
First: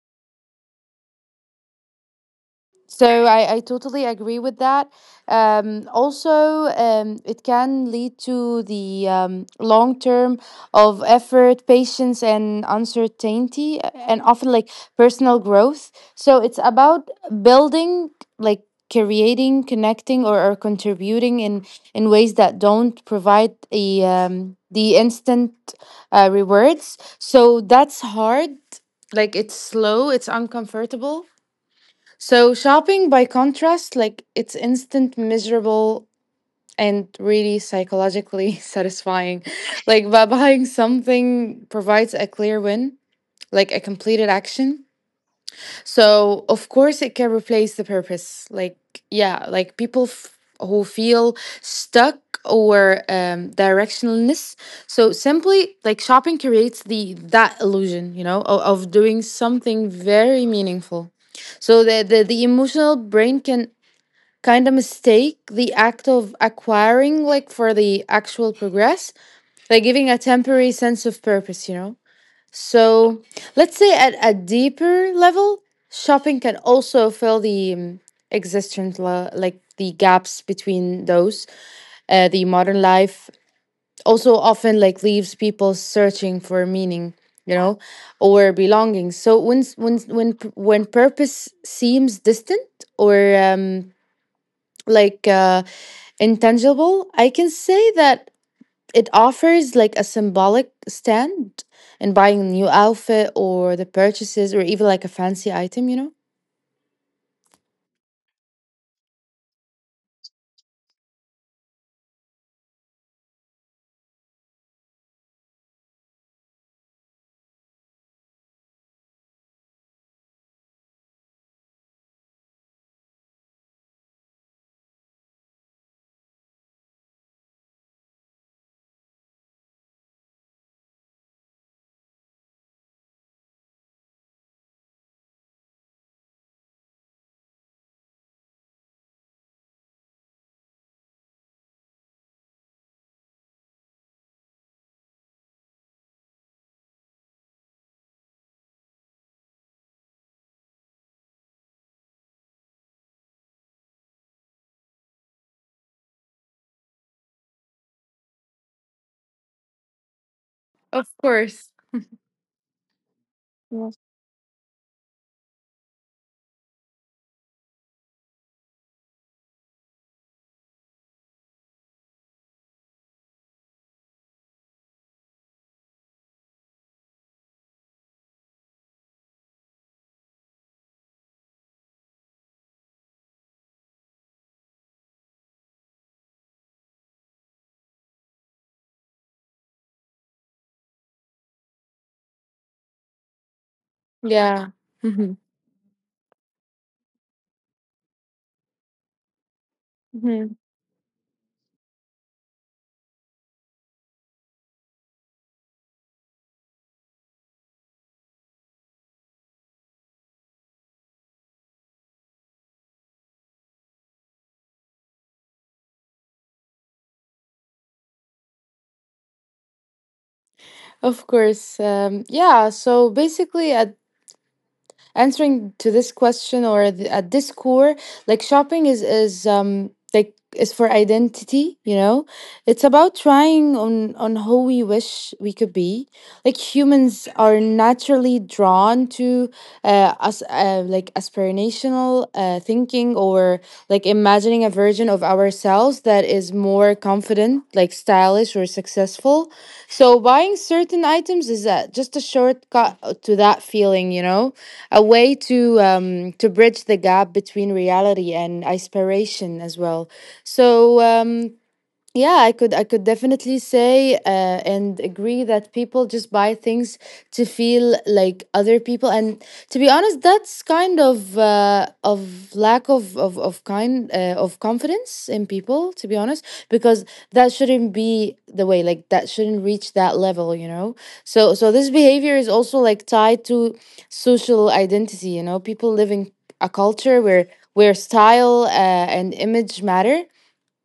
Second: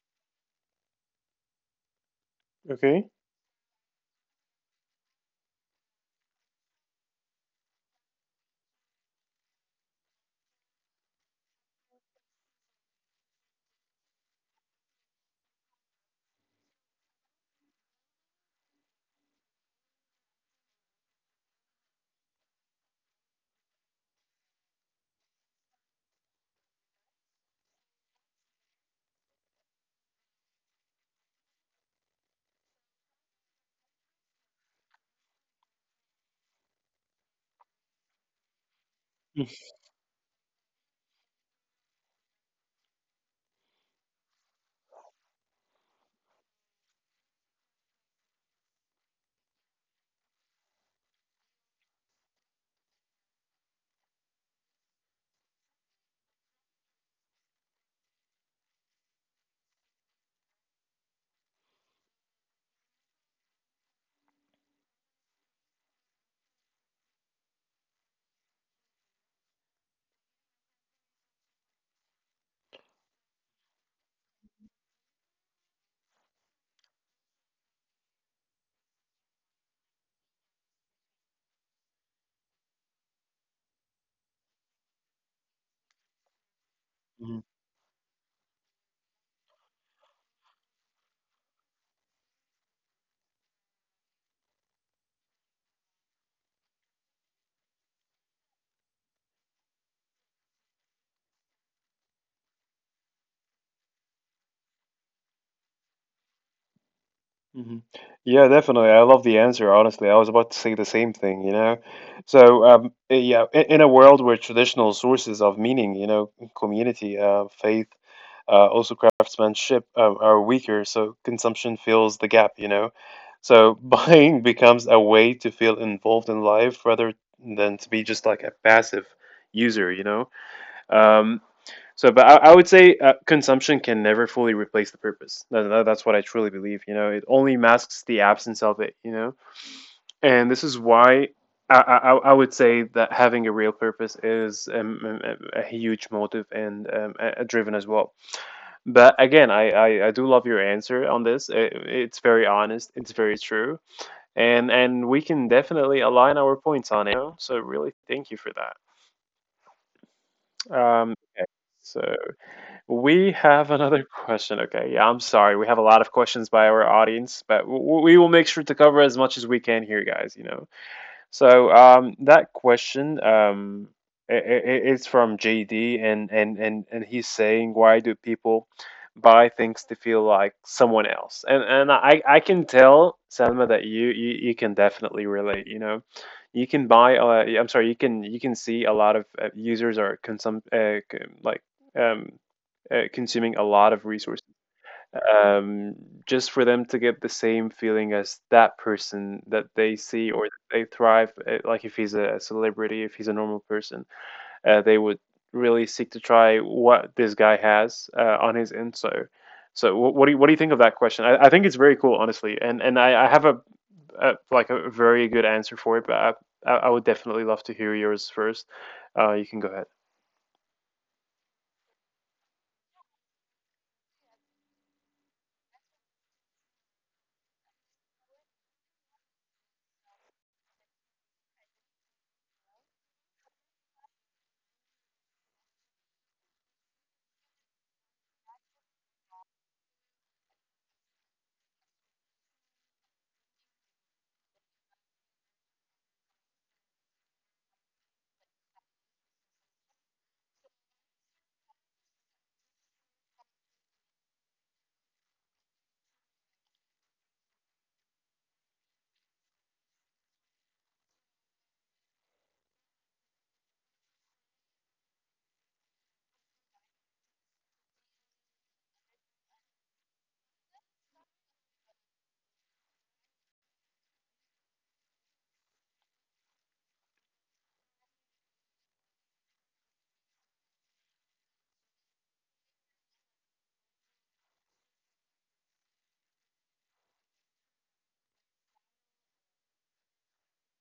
Speaker 1: Okay.
Speaker 2: So I totally agree with that. Also, it can lead to the long term of effort, patience, and uncertainty, and often like personal growth. So it's about building, like creating, connecting, or contributing in ways that don't provide a the instant rewards. So that's hard. Like it's slow. It's uncomfortable. So shopping by contrast, like it's instant, miserable, and really psychologically satisfying. Like by buying something provides a clear win, like a completed action. So, of course, it can replace the purpose. Like, yeah, like people who feel stuck or directionless. So, simply like shopping creates the that illusion, you know, of doing something very meaningful. So, the emotional brain can kind of mistake the act of acquiring like for the actual progress, like giving a temporary sense of purpose, you know. So let's say at a deeper level, shopping can also fill the existence, like the gaps between those. The modern life also often like leaves people searching for meaning,
Speaker 1: Mhm.
Speaker 2: you know, or belonging. So when when purpose seems distant or like uh, intangible, I can say that it offers like a symbolic stand in buying a new outfit, or the purchases, or even like a fancy item, you know?
Speaker 1: Hmm. Yeah, definitely. I love the answer, honestly. I was about to say the same thing, you know? So, yeah, in a world where traditional sources of meaning, you know, community, faith, also craftsmanship, are weaker, so consumption fills the gap, you know? So, buying becomes a way to feel involved in life rather than to be just like a passive user, you know? Um, so, but I would say consumption can never fully replace the purpose. That's what I truly believe. You know, it only masks the absence of it. You know, and this is why I would say that having a real purpose is a huge motive and a driven as well. But again, I do love your answer on this. It's very honest. It's very true, and we can definitely align our points on it, you know? So, really, thank you for that. Um, so. We have another question. Okay, yeah, I'm sorry. We have a lot of questions by our audience, but we will make sure to cover as much as we can here, guys, you know. That question, it's from JD, and, he's saying, why do people buy things to feel like someone else? And I can tell Selma that you you can definitely relate. You know, you can buy. I'm sorry, you can see a lot of users are like um, consuming a lot of resources,
Speaker 2: Yeah. Hmm.
Speaker 1: um, just for them to get the same feeling as that person that they see or
Speaker 2: Hmm.
Speaker 1: that they thrive. Like if he's a celebrity, if he's a normal person, they would really seek to try what this guy has on his end. So, what do you think of that question? I think it's very cool, honestly, and I have a like a very good answer for it, but I would definitely love to hear yours first. You can go ahead.
Speaker 2: Of course. Yeah. So basically, at answering to this question or at this core, like shopping is like is for identity, you know. It's about trying on who we wish we could be, like humans are naturally drawn to us like aspirational thinking, or like imagining a version of ourselves that is more confident, like stylish or successful. So buying certain items is just a shortcut to that feeling, you know, a way to bridge the gap between reality and aspiration as well. So yeah, I could definitely say and agree that people just buy things to feel like other people, and to be honest, that's kind of lack of kind of confidence in people. To be honest, because that shouldn't be the way. Like that shouldn't reach that level, you know. So so this behavior is also like tied to social identity. You know, people living a culture where style and image matter,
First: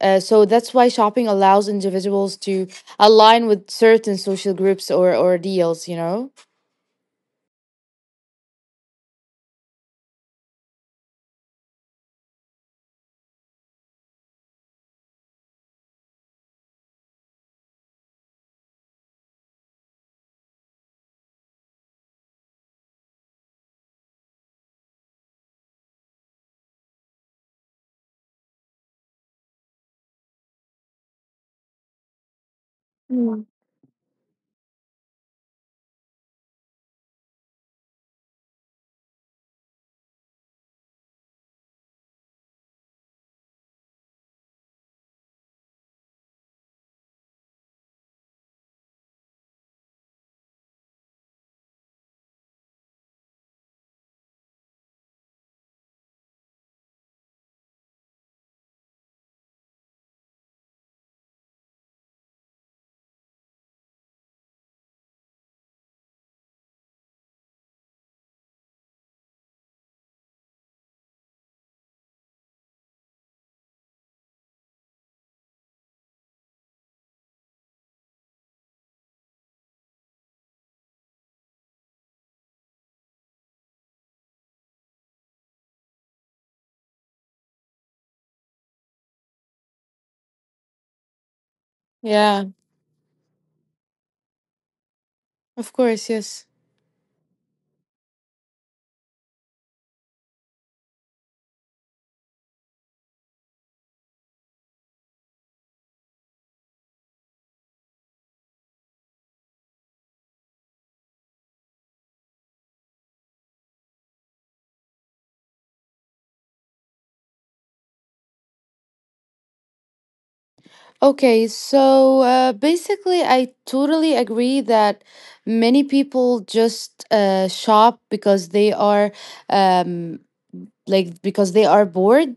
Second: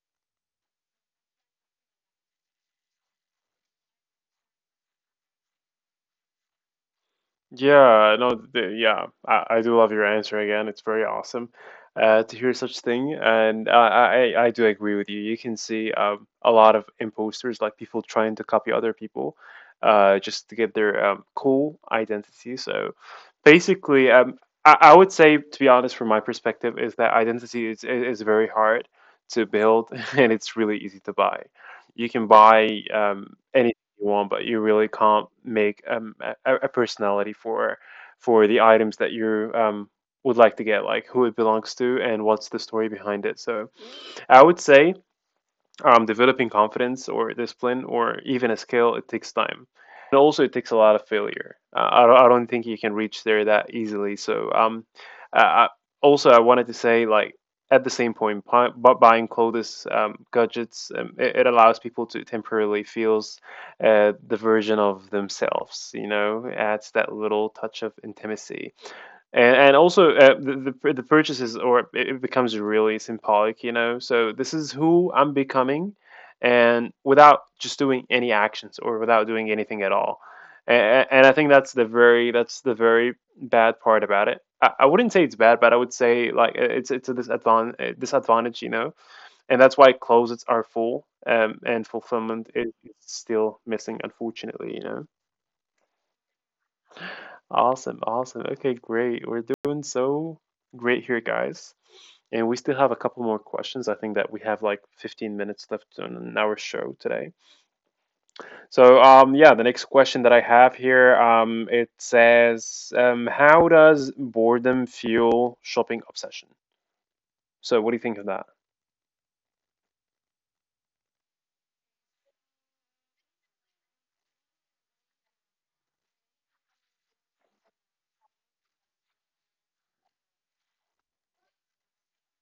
Speaker 2: so that's why shopping allows individuals to align with certain social groups, or deals, you know?
Speaker 1: Yeah, no, yeah, I do love your answer again. It's very awesome to hear such thing, and I do agree with you. You can see a lot of imposters, like people trying to copy other people, just to get their cool identity. So, basically, I would say, to be honest, from my perspective, is that identity is very hard to build, and it's really easy to buy. You can buy
Speaker 2: Mm.
Speaker 1: any you want, but you really can't make a personality for the items that you would like to get, like who it belongs to and what's the story behind it. So I would say developing confidence or discipline or even a skill, it takes time, and also it takes a lot of failure. I don't think you can reach there that easily. Uh, I- Also, I wanted to say, like, at the same point, buying clothes, gadgets, it, it allows people to temporarily feels the version of themselves, you know, adds that little touch of intimacy. And also, the purchases, or it becomes really symbolic, you know, so this is who I'm becoming, and without just doing any actions, or without doing anything at all. And I think that's the very, that's the very bad part about it. I wouldn't say it's bad, but I would say like, it's a disadvantage, you know. And that's why closets are full, and
Speaker 2: Yeah,
Speaker 1: fulfillment is still missing, unfortunately, you know.
Speaker 2: of course, yes.
Speaker 1: Awesome, awesome. Okay, great. We're doing so great here, guys. And we still have a couple more questions. I think that we have like 15 minutes left on our show today. So, yeah, the next question that I have here, it says, how does boredom fuel shopping obsession? So, what do you think of that?
Speaker 2: Okay, so basically, I totally agree that many people just shop because they are um, like because they are bored.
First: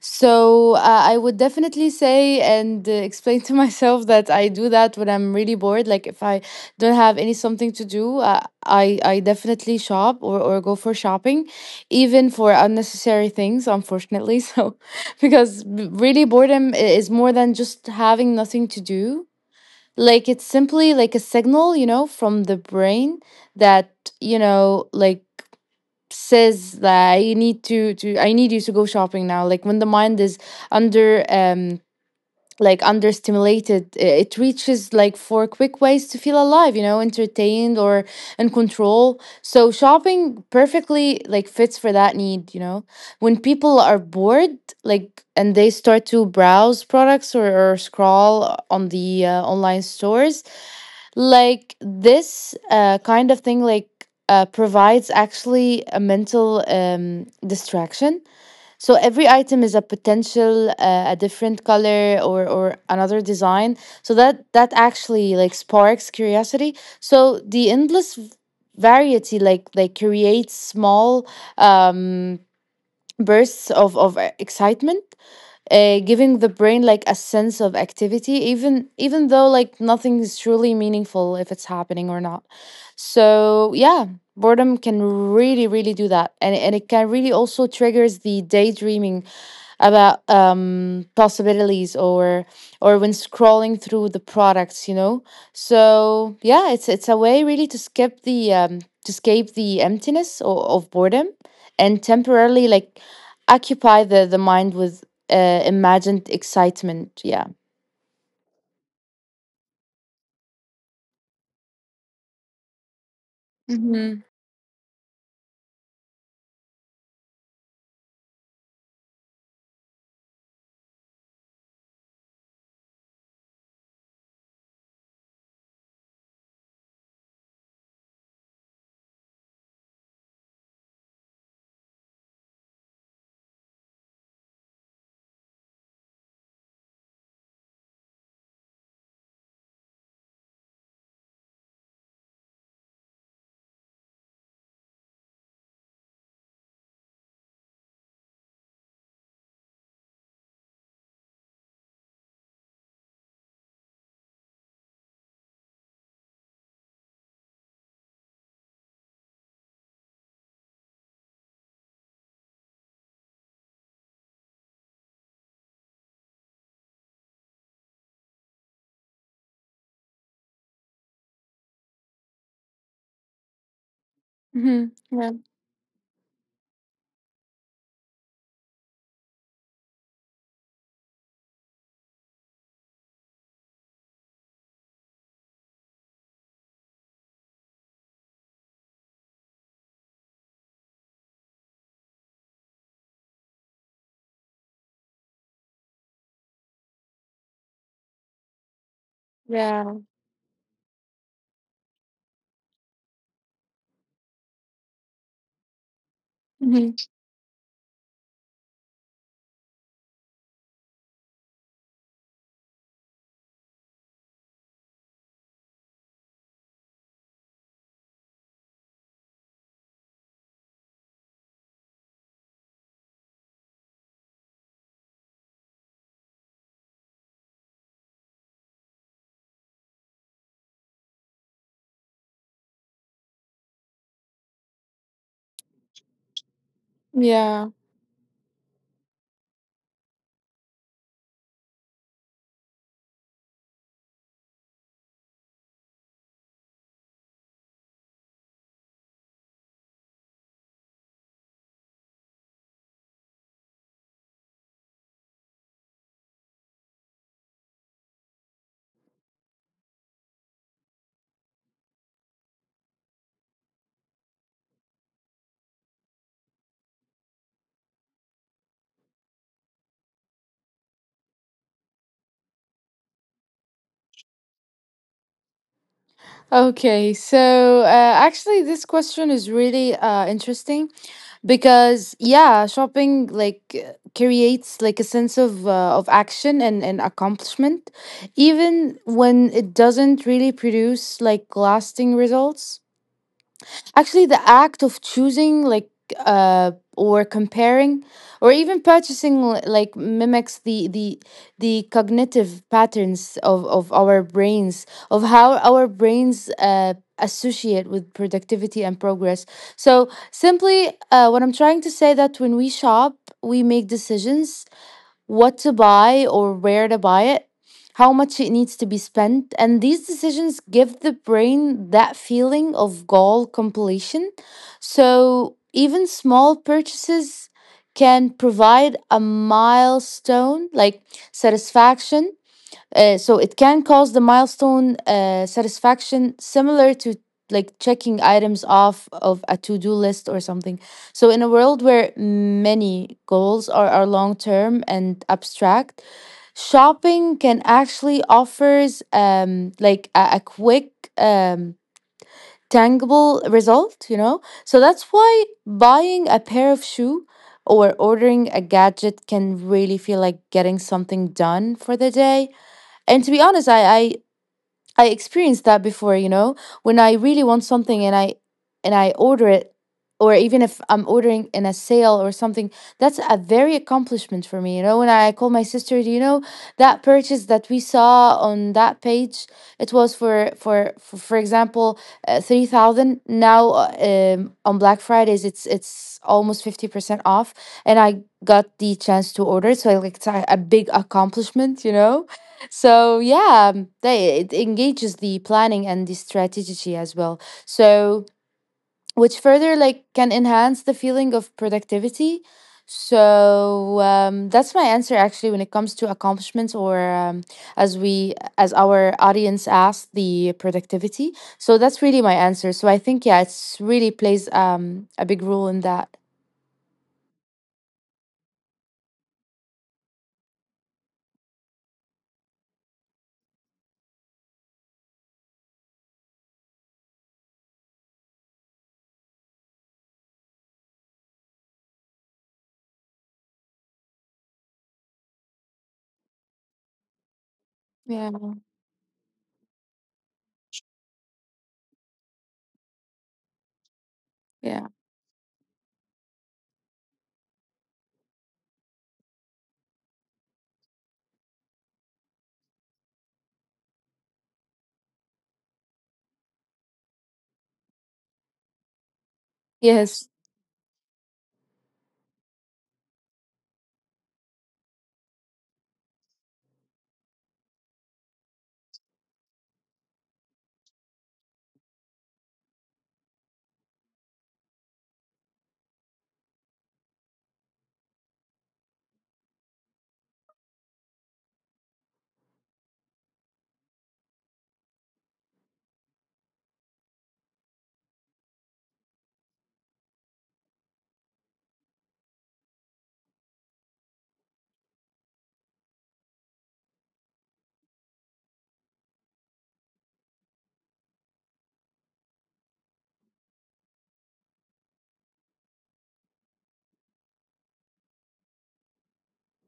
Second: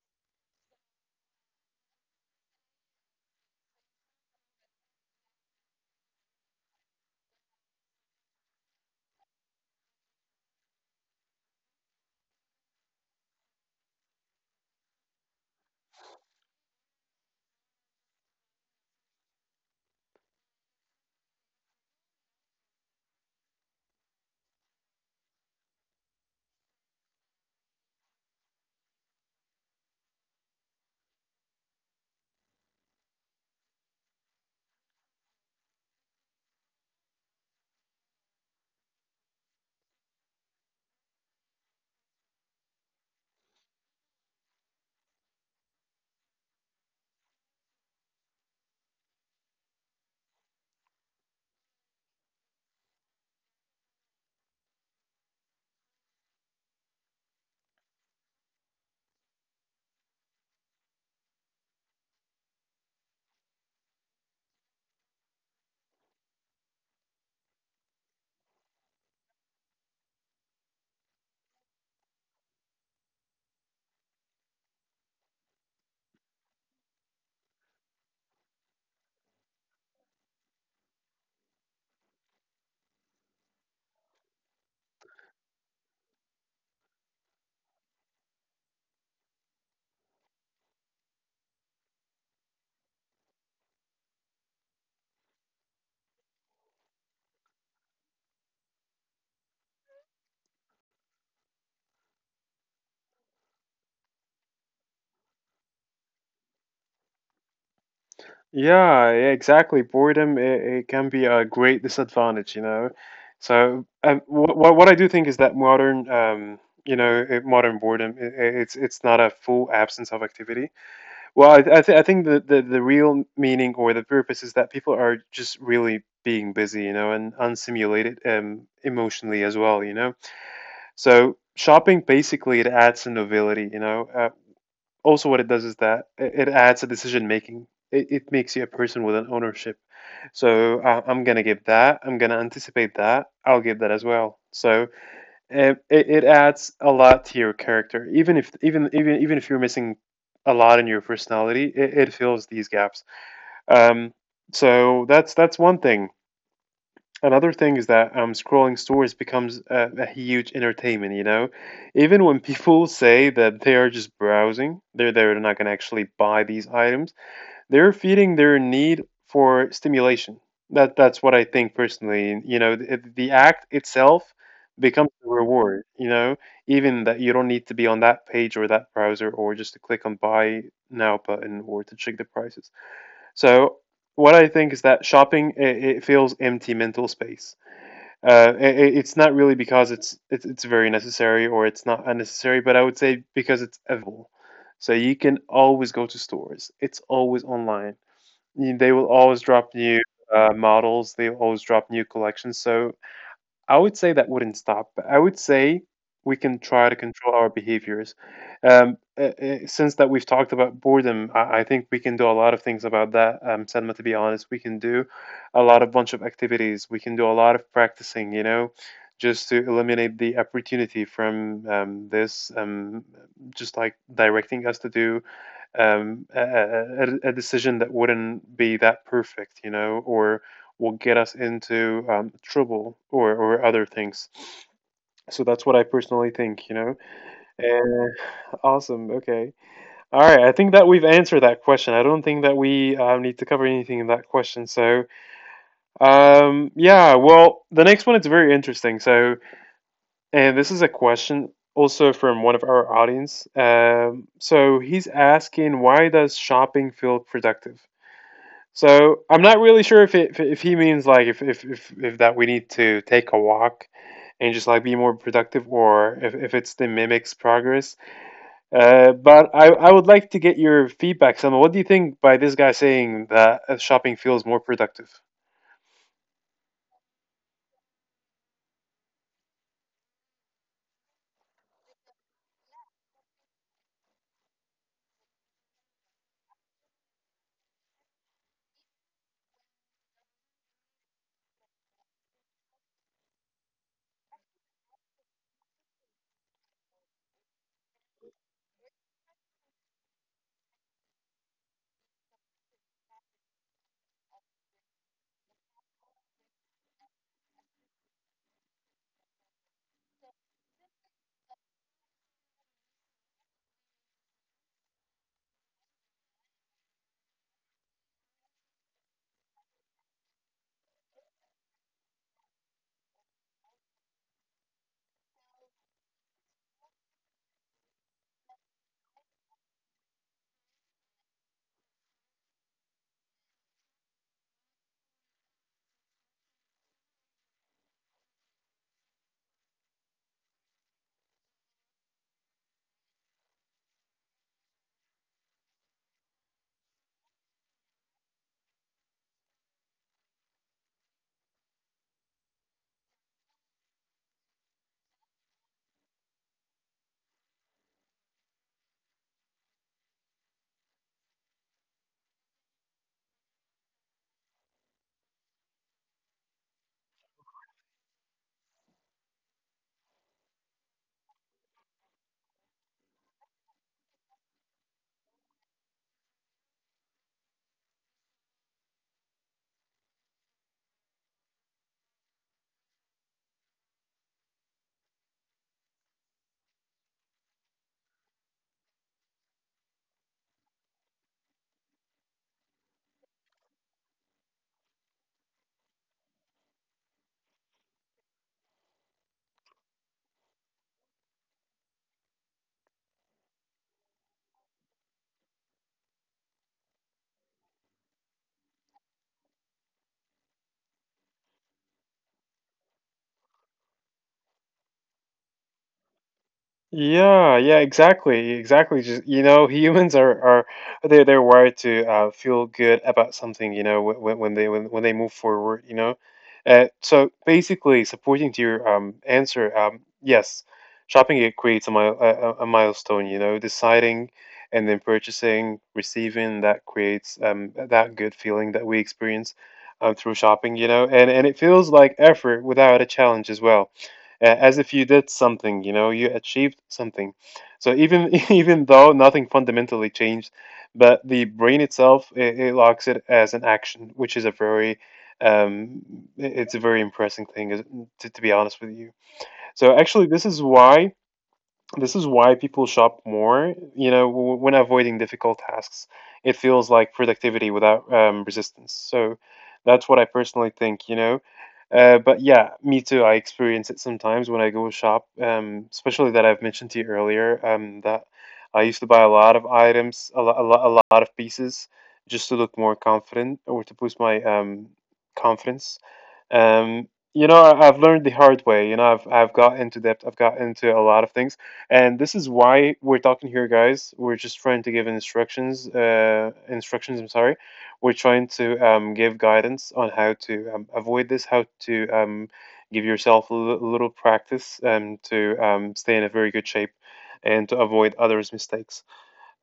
Speaker 2: So I would definitely say and explain to myself that I do that when I'm really bored. Like if I don't have any something to do, I definitely shop or go for shopping, even for unnecessary things. Unfortunately, so because really boredom is more than just having nothing to do. Like it's simply like a signal, you know, from the brain that you know like says that I need to I need you to go shopping now. Like when the mind is under like under stimulated, it reaches like for quick ways to feel alive, you know, entertained or in control. So shopping perfectly like fits for that need, you know. When people are bored, like and they start to browse products, or scroll on the online stores, like this kind of thing like provides actually a mental distraction. So every item is a potential a different color or another design, so that that actually like sparks curiosity. So the endless variety like creates small um bursts of excitement, giving the brain like a sense of activity, even even though like nothing is truly meaningful if it's happening or not. So yeah, boredom can really really do that, and it can really also triggers the daydreaming about possibilities, or when scrolling through the products, you know. So yeah, it's a way really to skip the to escape the emptiness of boredom, and temporarily like occupy the mind with imagined excitement, yeah.
Speaker 1: Yeah, yeah, exactly. Boredom, it can be a great disadvantage, you know.
Speaker 2: Mm-hmm.
Speaker 1: What I do think is that modern you know, modern boredom, it's not a full absence of activity. Well, I think the real meaning or the purpose is that people are just really being busy, you know, and unstimulated emotionally as well, you know. So shopping basically, it adds a novelty, you know. Also what it does is that it adds a decision making. It makes you a person with an ownership. I'm gonna give that, I'm gonna anticipate that I'll give that as well. It adds a lot to your character, even if even even even if you're missing a lot in your personality, it fills these gaps. um that's one thing. Another thing is that scrolling stories becomes a huge entertainment, you know? Even when people say that they are just browsing, they're not going to actually buy these items, they're feeding their need for stimulation. That's what I think personally. You know, the act itself
Speaker 2: Mm-hmm.
Speaker 1: becomes
Speaker 2: Yeah.
Speaker 1: a reward, you know? Even that you don't need to be on that page or that browser or just to click on buy now button or to check the prices. So, what I think is that shopping, it fills empty mental space. Uh, i it's not really because it's very necessary or it's not unnecessary, but I would say because it's available. So you can always go to stores. It's always online. They will always drop
Speaker 2: Yeah.
Speaker 1: new models. They will always drop new collections. So I would say that wouldn't stop. I would say we can
Speaker 2: Hmm.
Speaker 1: try to control our behaviors. Since that we've talked about boredom, I think we can do a lot of things about that. Selma, to be honest, we can do a lot of bunch of activities. We can do a lot of practicing, you know, just to eliminate the opportunity from this, just like directing us to do um, a, a, a decision that wouldn't be that perfect, you know, or will get us into trouble, or other things. So that's what I personally think, you know.
Speaker 2: Yeah.
Speaker 1: Awesome. Okay. All right. I think that we've answered that question. I don't think that we need to cover anything in that question. So, yeah. Well, the next one is very interesting. So, and this is a question also from one of our audience. So he's asking, why does shopping feel productive? So I'm not really sure if it, if he means like if that we need to take a walk and just like be more productive, or if it's the mimics progress. But I would like to get your feedback, Selma. What do you think by this guy saying that shopping feels more productive?
Speaker 2: Okay. So actually, this question is really interesting, because yeah shopping like creates like a sense of action and accomplishment, even when it doesn't really produce like lasting results. Actually, the act of choosing, like, uh, or comparing, or even purchasing, like, mimics the cognitive patterns of our brains, of how our brains associate with productivity and progress. So simply, what I'm trying to say that when we shop, we make decisions what to buy or where to buy it, how much it needs to be spent. And these decisions give the brain that feeling of goal completion. So even small purchases can provide a milestone like satisfaction, so it can cause the milestone satisfaction similar to like checking items off of a to-do list or something. So in a world where many goals are long-term and abstract, shopping can actually offers like a quick um, tangible result, you know? So that's why buying a pair of shoe or ordering a gadget can really feel like getting something done for the day, and to be honest, I experienced that before, when I really want something and I order it, or even if I'm ordering in a sale or something, that's a very accomplishment for me. When I call my sister, do you know that purchase that we saw on that page? It was for example 3,000 now, on Black Fridays it's almost 50% off, and I got the chance to order it, so like it's a big accomplishment. So yeah, it engages the planning and the strategy as well. So which further like can enhance the feeling of productivity. So that's my answer actually when it comes to accomplishments or, as we as our audience asked, the productivity. So that's really my answer. So I think, yeah, it's really plays a big role in that.
Speaker 1: Yeah, yeah, exactly, exactly. Just you know, humans are they're wired to feel good about something. You know, when they move forward. You know, so basically, supporting to your answer, yes, shopping, it creates a milestone. You know, deciding and then purchasing, receiving, that creates that
Speaker 2: Yeah.
Speaker 1: good feeling that we experience through shopping. You know, and it feels like effort without a challenge as well.
Speaker 2: Yeah.
Speaker 1: As if you did something, you know, you achieved something. So even even though nothing fundamentally changed, but the brain itself, it locks it as an action, which is a very um, I- it's a very impressive thing, to be honest with you. So
Speaker 2: Yes.
Speaker 1: actually, this is why people shop more, you know, when avoiding difficult tasks. It feels like productivity without resistance. So that's what I personally think, you know. But yeah, me too. I experience it sometimes when I go shop, especially that I've mentioned to you earlier, that I used to buy a lot of items, a lot, a lot, a lot of pieces, just to look more confident or to boost my confidence. You know, I've learned the hard way. You know, I've got into debt. I've got into a lot of things. And this is why we're talking here, guys. We're just trying to give instructions, I'm sorry. We're trying to give guidance on how to avoid this, how to give yourself a little practice to stay in a very good shape and to avoid others' mistakes.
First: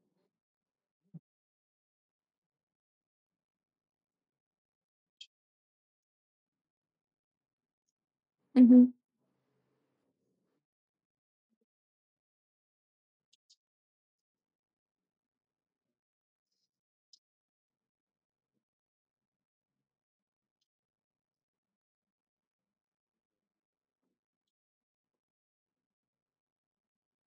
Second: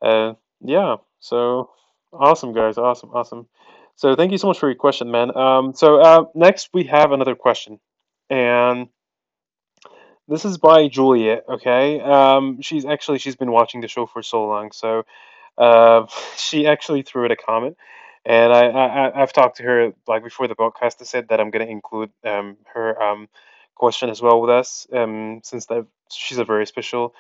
Speaker 1: Uh, yeah, so awesome, guys. Awesome, awesome. So thank you so much for your question, man. Next we have another question. And
Speaker 2: Hmm.
Speaker 1: this is by Juliet, okay? She's been watching the show for so long, so uh, she actually threw it a comment, and I've talked to her like before the podcast. I said that I'm gonna include her question as well with us since that she's a very special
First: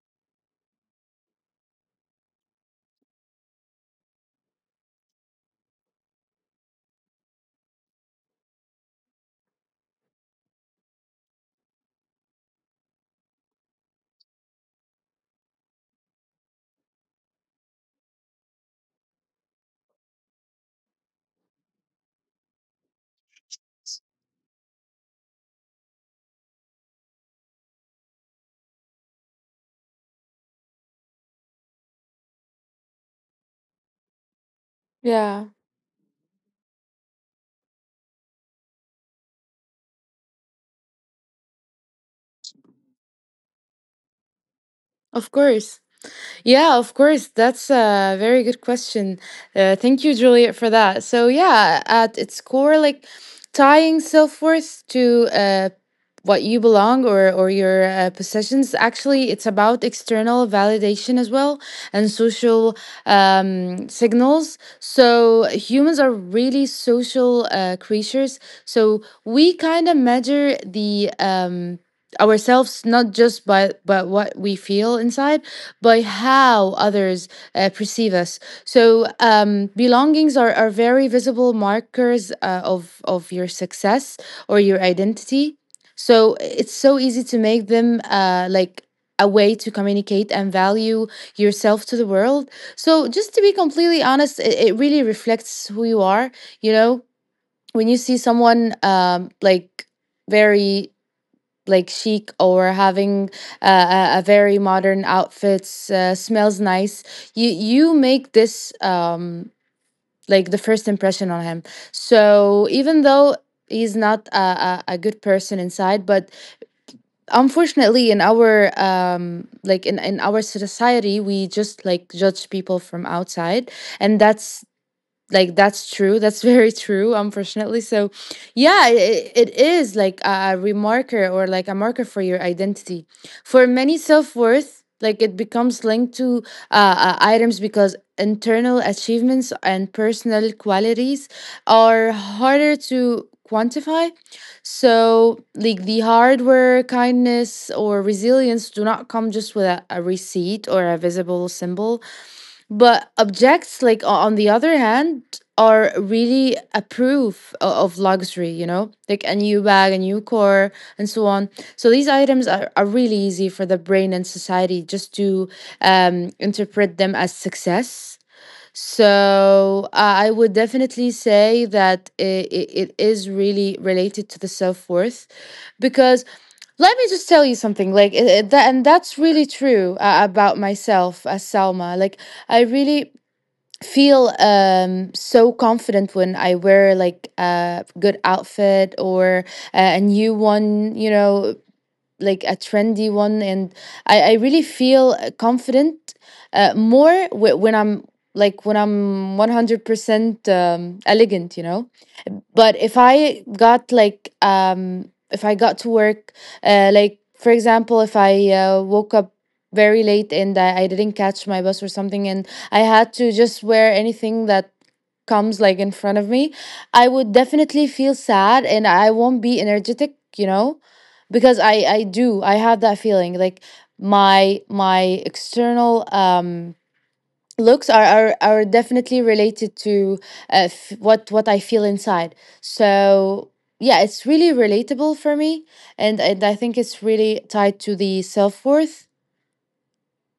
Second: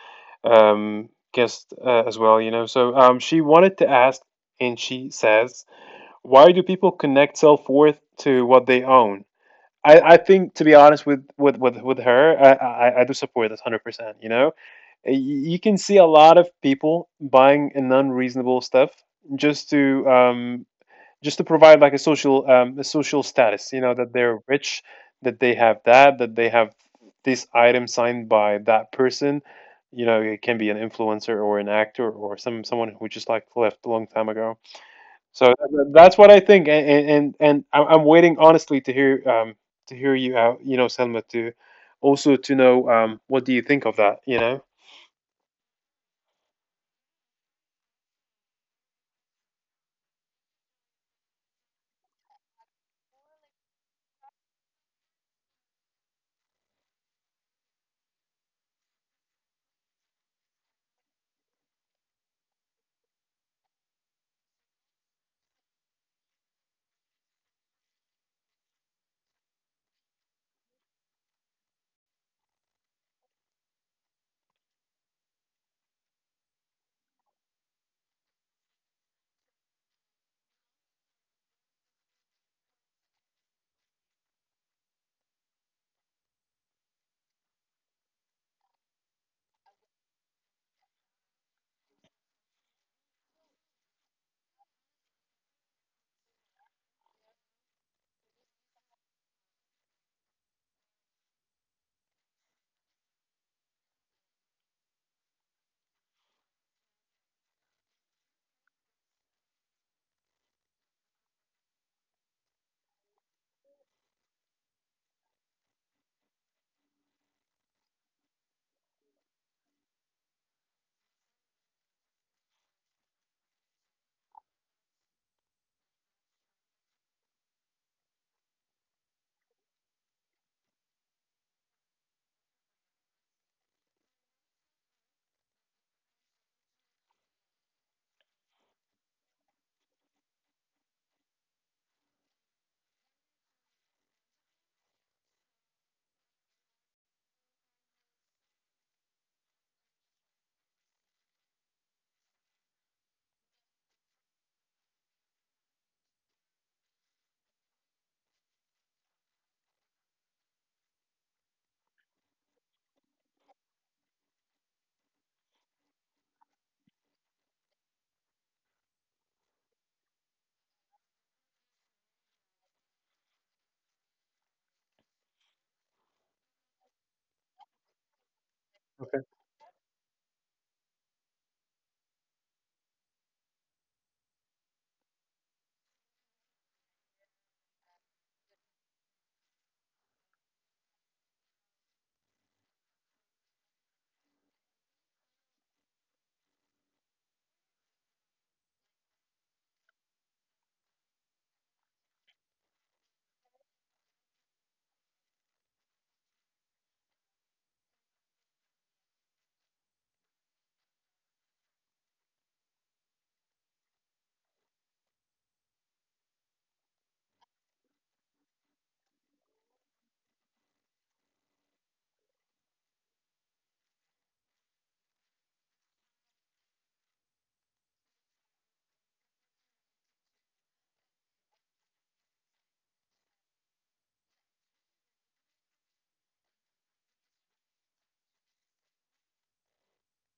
Speaker 1: guest as well, you know. So she wanted to ask, and she says, why do people connect self worth to what they own? I think to be honest with with her, I do support this 100%. You know, you can see a lot of people buying an unreasonable stuff just to provide like a social status. You know that they're rich, that they have that they have this item signed by that person. You know, it can be an influencer or an actor or someone who just like left a long time ago.
Speaker 2: Yeah.
Speaker 1: So that's what I think, and I'm waiting honestly to hear to hear you out, you know, Selma, to also to know what do you think of that, you know?
Speaker 2: Of course. Yeah, of course. That's a very good question. Thank you, Juliet, for that. So yeah, at its core, like tying self worth to, what you belong or your possessions. Actually, it's about external validation as well and social signals. So humans are really social creatures. So we kind of measure the, ourselves, not just by but what we feel inside, by how others perceive us. So belongings are very visible markers of your success or your identity. So it's so easy to make them like a way to communicate and value yourself to the world. So just to be completely honest, it really reflects who you are. You know, when you see someone like very like chic, or having a very modern outfits, smells nice, you make this, like, the first impression on him. So even though he's not a good person inside, but unfortunately in our, like, in our society, we just like judge people from outside, and that's true, that's very true, unfortunately. So yeah, it is like a remarker, or like a marker for your identity, for many self-worth, like, it becomes linked to items, because internal achievements and personal qualities are harder to quantify. So like the hardware kindness or resilience do not come just with a receipt or a visible symbol, but objects, like on the other hand, are really a proof of luxury, you know, like a new bag, a new car, and so on. So these items are really easy for the brain and society just to interpret them as success. So I would definitely say that it is really related to the self worth, because let me just tell you something, like, it, that, and that's
Speaker 1: Okay.
Speaker 2: really true about myself as Salma. Like I really feel so confident when I wear like a good outfit, or a new one, you know, like a trendy one, and I really feel confident, more when I'm, like, when I'm 100% elegant, you know. But if I got like, if I got to work, like, for example, if I woke up very late and I didn't catch my bus or something, and I had to just wear anything that comes like in front of me, I would definitely feel sad and I won't be energetic. Because I have that feeling, like, my external, looks are definitely related to, what I feel inside. So yeah, it's really relatable for me, and I think it's really tied to the self worth.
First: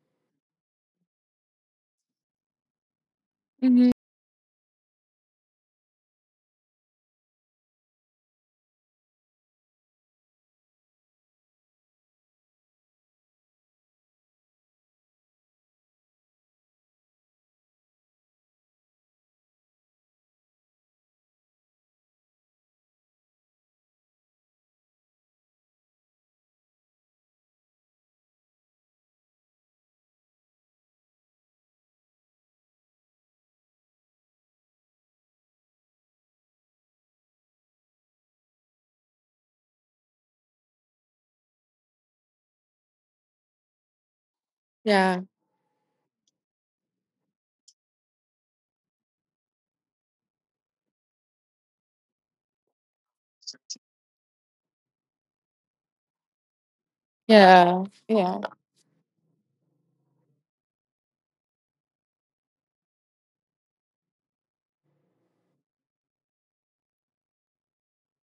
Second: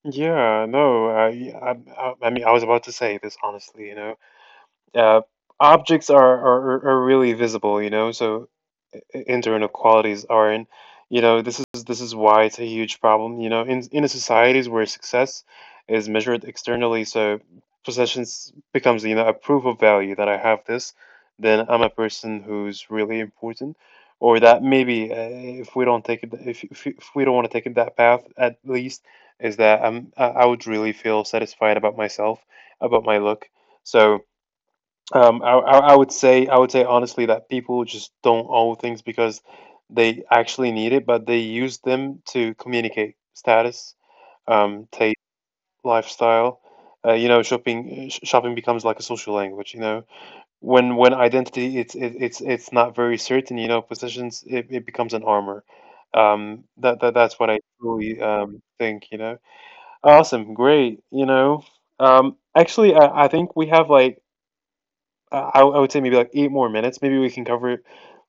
Speaker 1: Yeah, no, yeah, I mean, I was about to say this honestly,
Speaker 2: Hmm.
Speaker 1: you know. Uh, Objects are really visible, you know, so internal qualities aren't. You know, this is why it's a huge problem. You know, in a societies where success is measured externally, so possessions becomes you know a proof of value that I have this, then I'm a person who's really important, or that maybe if we don't take it, if we don't want to take it that path, at least is that I would really feel satisfied about myself, about my look. So I would say I would say honestly that people just don't own things because they actually need it, but they use them to communicate status, taste,
Speaker 2: Yeah,
Speaker 1: lifestyle. You know, shopping becomes like a social language. You know, when identity it's not very certain. You know, positions it becomes an armor. That that's what I
Speaker 2: yeah,
Speaker 1: truly
Speaker 2: yeah.
Speaker 1: think. You know, awesome, great. You know, actually I think we have like I would say maybe like eight more minutes. Maybe we can cover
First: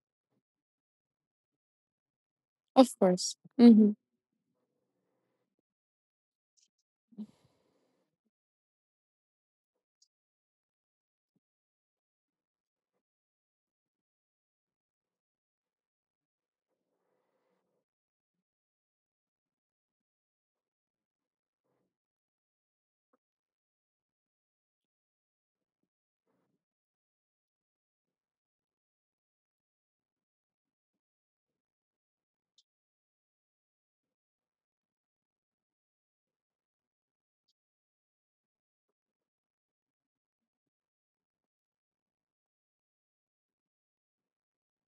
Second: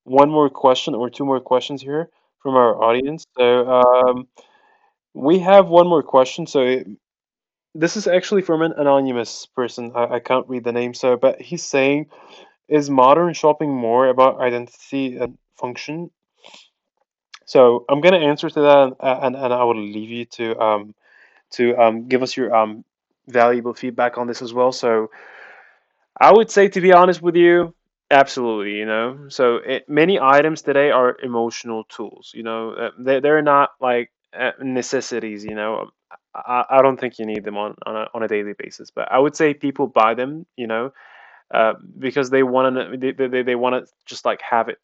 Speaker 1: one more question or two more questions here from our
Speaker 2: Of
Speaker 1: audience.
Speaker 2: course.
Speaker 1: So
Speaker 2: Mm-hmm.
Speaker 1: we have one more question. So this is actually from an anonymous person. I can't read the name. So, but he's saying, is modern shopping more about identity and function? So I'm gonna answer to that, and I will leave you to give us your valuable feedback on this as well. So I would say, to be honest with you, absolutely. You know, so it, many items today are emotional tools. You know, they they're not like necessities. You know, I, I don't think you need them on on a daily basis. But I would say people buy them. You know, uh, because they want to they want to just like have it.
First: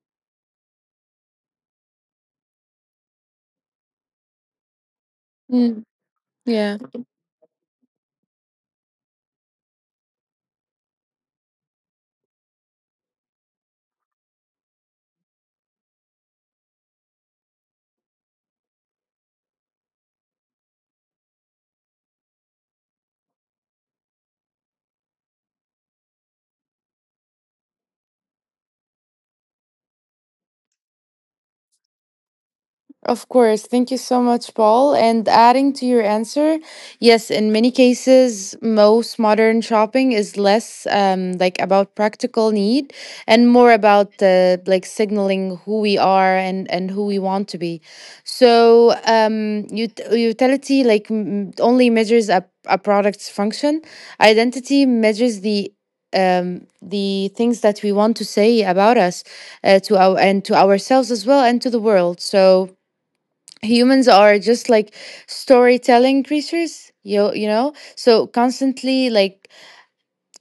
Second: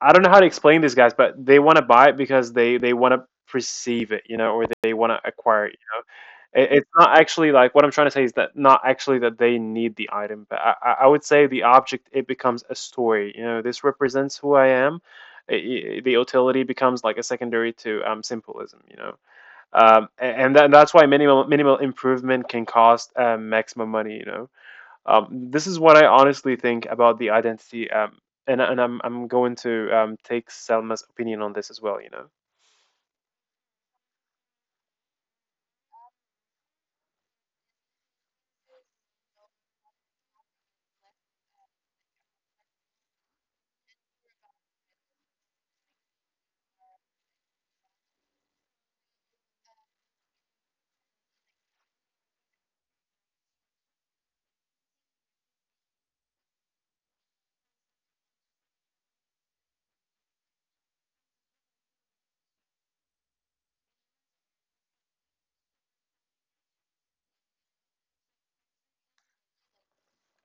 Speaker 1: I don't know how to explain this, guys, but they want to buy it because they want to perceive it. You know, or they want to acquire it.
Speaker 2: Mm, yeah.
Speaker 1: It's not actually like what I'm trying to say is that not actually that they need the item, but I would say the object it becomes a story. You know, this represents who I am. The utility becomes like a secondary to symbolism. You know, and that, that's why minimal improvement can cost maximum money. You know, this is what I honestly think about the identity. And I'm going to take Selma's opinion on this as well, you know?
Speaker 2: Of course. Thank you so much, Paul. And adding to your answer, yes, in many cases, most modern shopping is less like about practical need, and more about like signaling who we are, and, who we want to be. So, utility like only measures a product's function, identity measures the things that we want to say about us, to our, and to ourselves as well, and to the world. So humans are just like storytelling creatures, you know, so constantly like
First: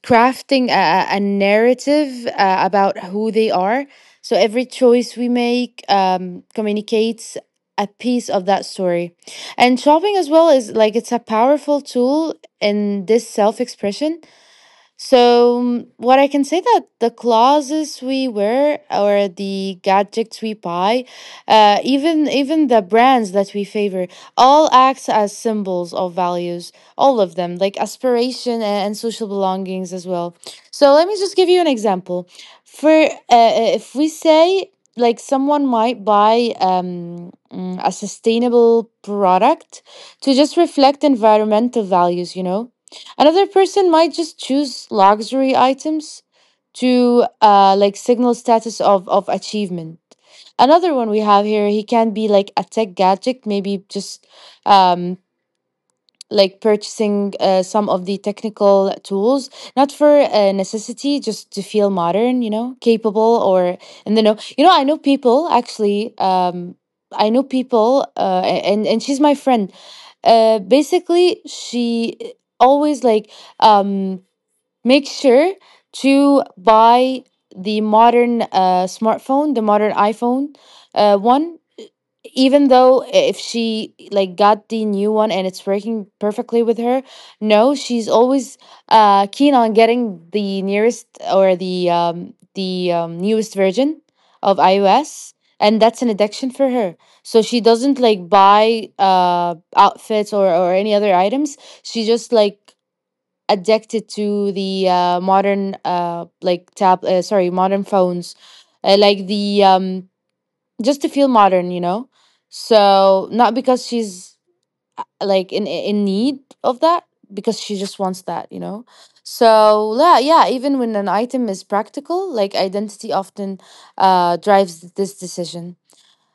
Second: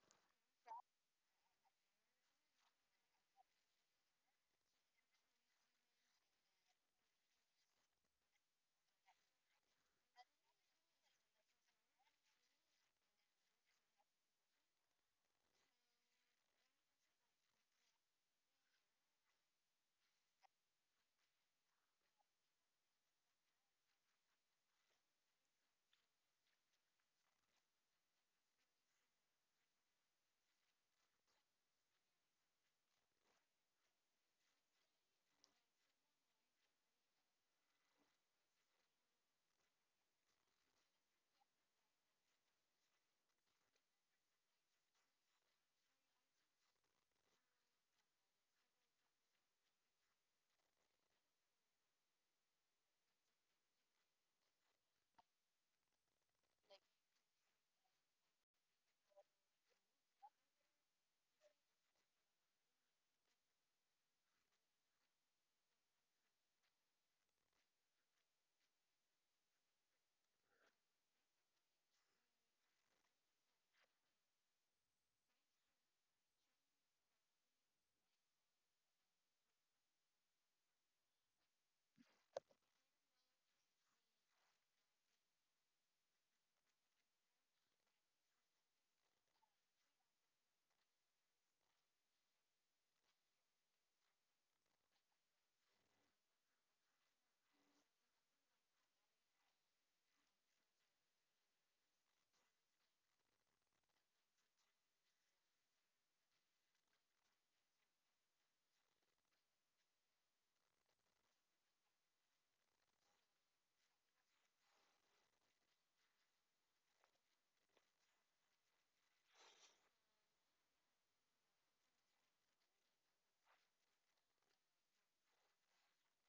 Speaker 2: crafting a narrative about who they are. So every choice we make communicates a piece of that story, and shopping as well is like it's a powerful tool in this self-expression. So, what I can say, that the clothes we wear, or the gadgets we buy, even the brands that we favor, all acts as symbols of values. All of them, like aspiration, and, social belongings as well. So let me just give you an example. For if we say, like, someone might buy a sustainable product to just reflect environmental values, you know. Another person might just choose luxury items to like signal status of achievement. Another one we have here, he can be like a tech gadget, maybe just um, like purchasing some of the technical tools, not for necessity, just to feel modern, you know, capable or, and then, know, you know, I know people, actually. I know people, and she's my friend. Basically, she always like um make sure to buy the modern, smartphone, the modern iPhone, one. Even though if she, like, got the new one, and it's working perfectly with her, no, she's always keen on getting the nearest, or the newest version of iOS, and that's an addiction for her. So she doesn't like buy outfits, or any other items, she just like addicted to the, modern, like tab, sorry, modern phones, like the just to feel modern, you know. So not because she's, like, in need of that, because she just wants that, you know. So yeah, yeah. Even when an item is practical, like, identity often drives this decision.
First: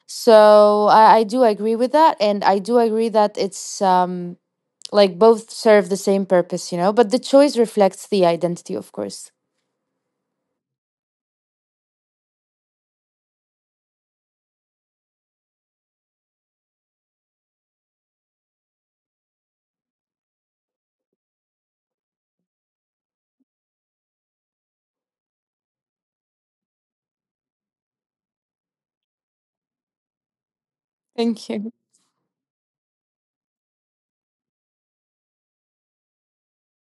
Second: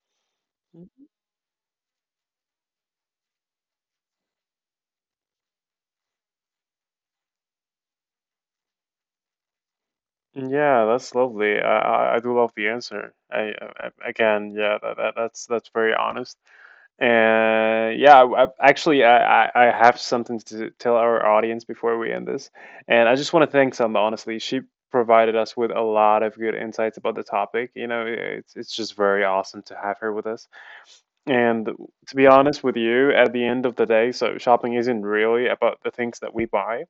Speaker 2: So I do agree with that, and I do agree that it's like both serve the same purpose, you know, but the choice reflects the identity, of course.
Speaker 1: Yeah, that's lovely. I do love the answer. Again, yeah, that that's very honest. And yeah, actually, I have something to tell our audience before we end this. And I just want to thank Selma, honestly. She provided us with a lot of good insights about the topic. You know, it's just very awesome to have her with us.
Speaker 2: Thank
Speaker 1: And
Speaker 2: you.
Speaker 1: to be honest with you, at the end of the day, so shopping isn't really about the things that we buy.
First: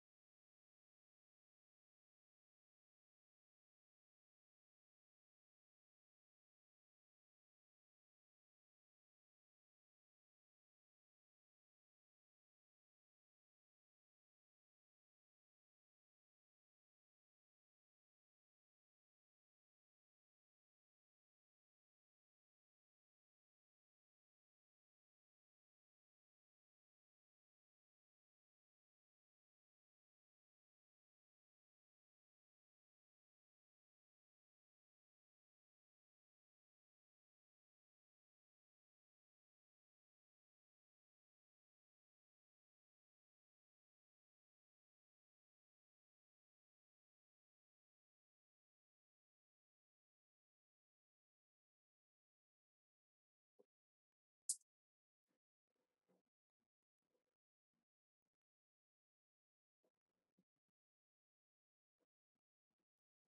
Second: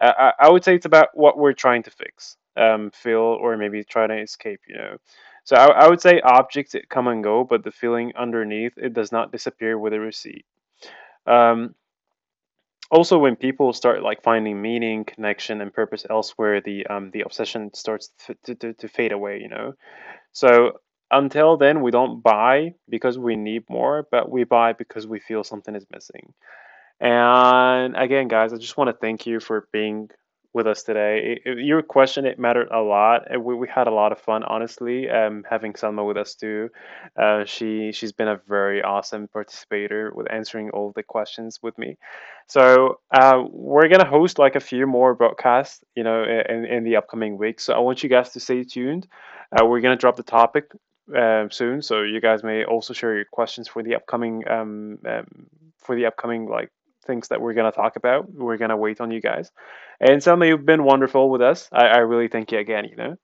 Speaker 1: I would say it's about what we're trying to fix, feel, or maybe try to escape, you know. So I would say objects it come and go, but the feeling underneath it does not disappear with a receipt. Um, Also, when people start like finding meaning, connection, and purpose elsewhere, the obsession starts to fade away, you know. So until then, we don't buy because we need more, but we buy because we feel something is missing. And again, guys, I just want to thank you for being with us today. Your question it mattered a lot. And we had a lot of fun, honestly. Having Salma with us too, she's been a very awesome participator with answering all the questions with me. So we're gonna host like a few more broadcasts, you know, in the upcoming weeks. So I want you guys to stay tuned. We're gonna drop the topic soon, so you guys may also share your questions for the upcoming like things that we're going to talk about. We're going to wait on you guys. And Selma, you've been wonderful with us. I really thank you again, you know.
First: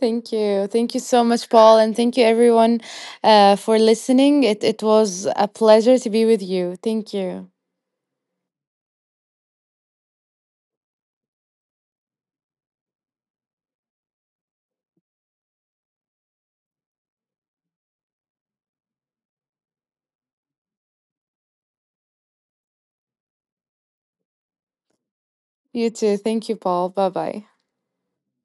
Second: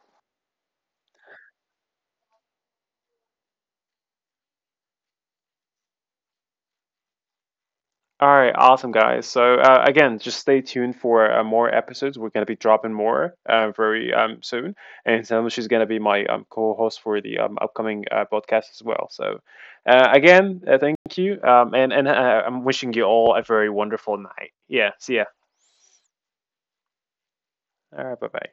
Speaker 2: Thank you. Thank you so much, Paul. And thank you, everyone, for listening. It was a pleasure to be with you. Thank you.
Speaker 1: All right, awesome guys. So again, just stay tuned for more episodes. We're gonna be dropping more very soon, and Selma she's gonna be my co-host for the upcoming podcast as well. So again, thank you, and I'm wishing you all a very wonderful night. Yeah, see ya.
Speaker 2: You too. Thank you, Paul. Bye bye.
Speaker 1: All right, bye bye.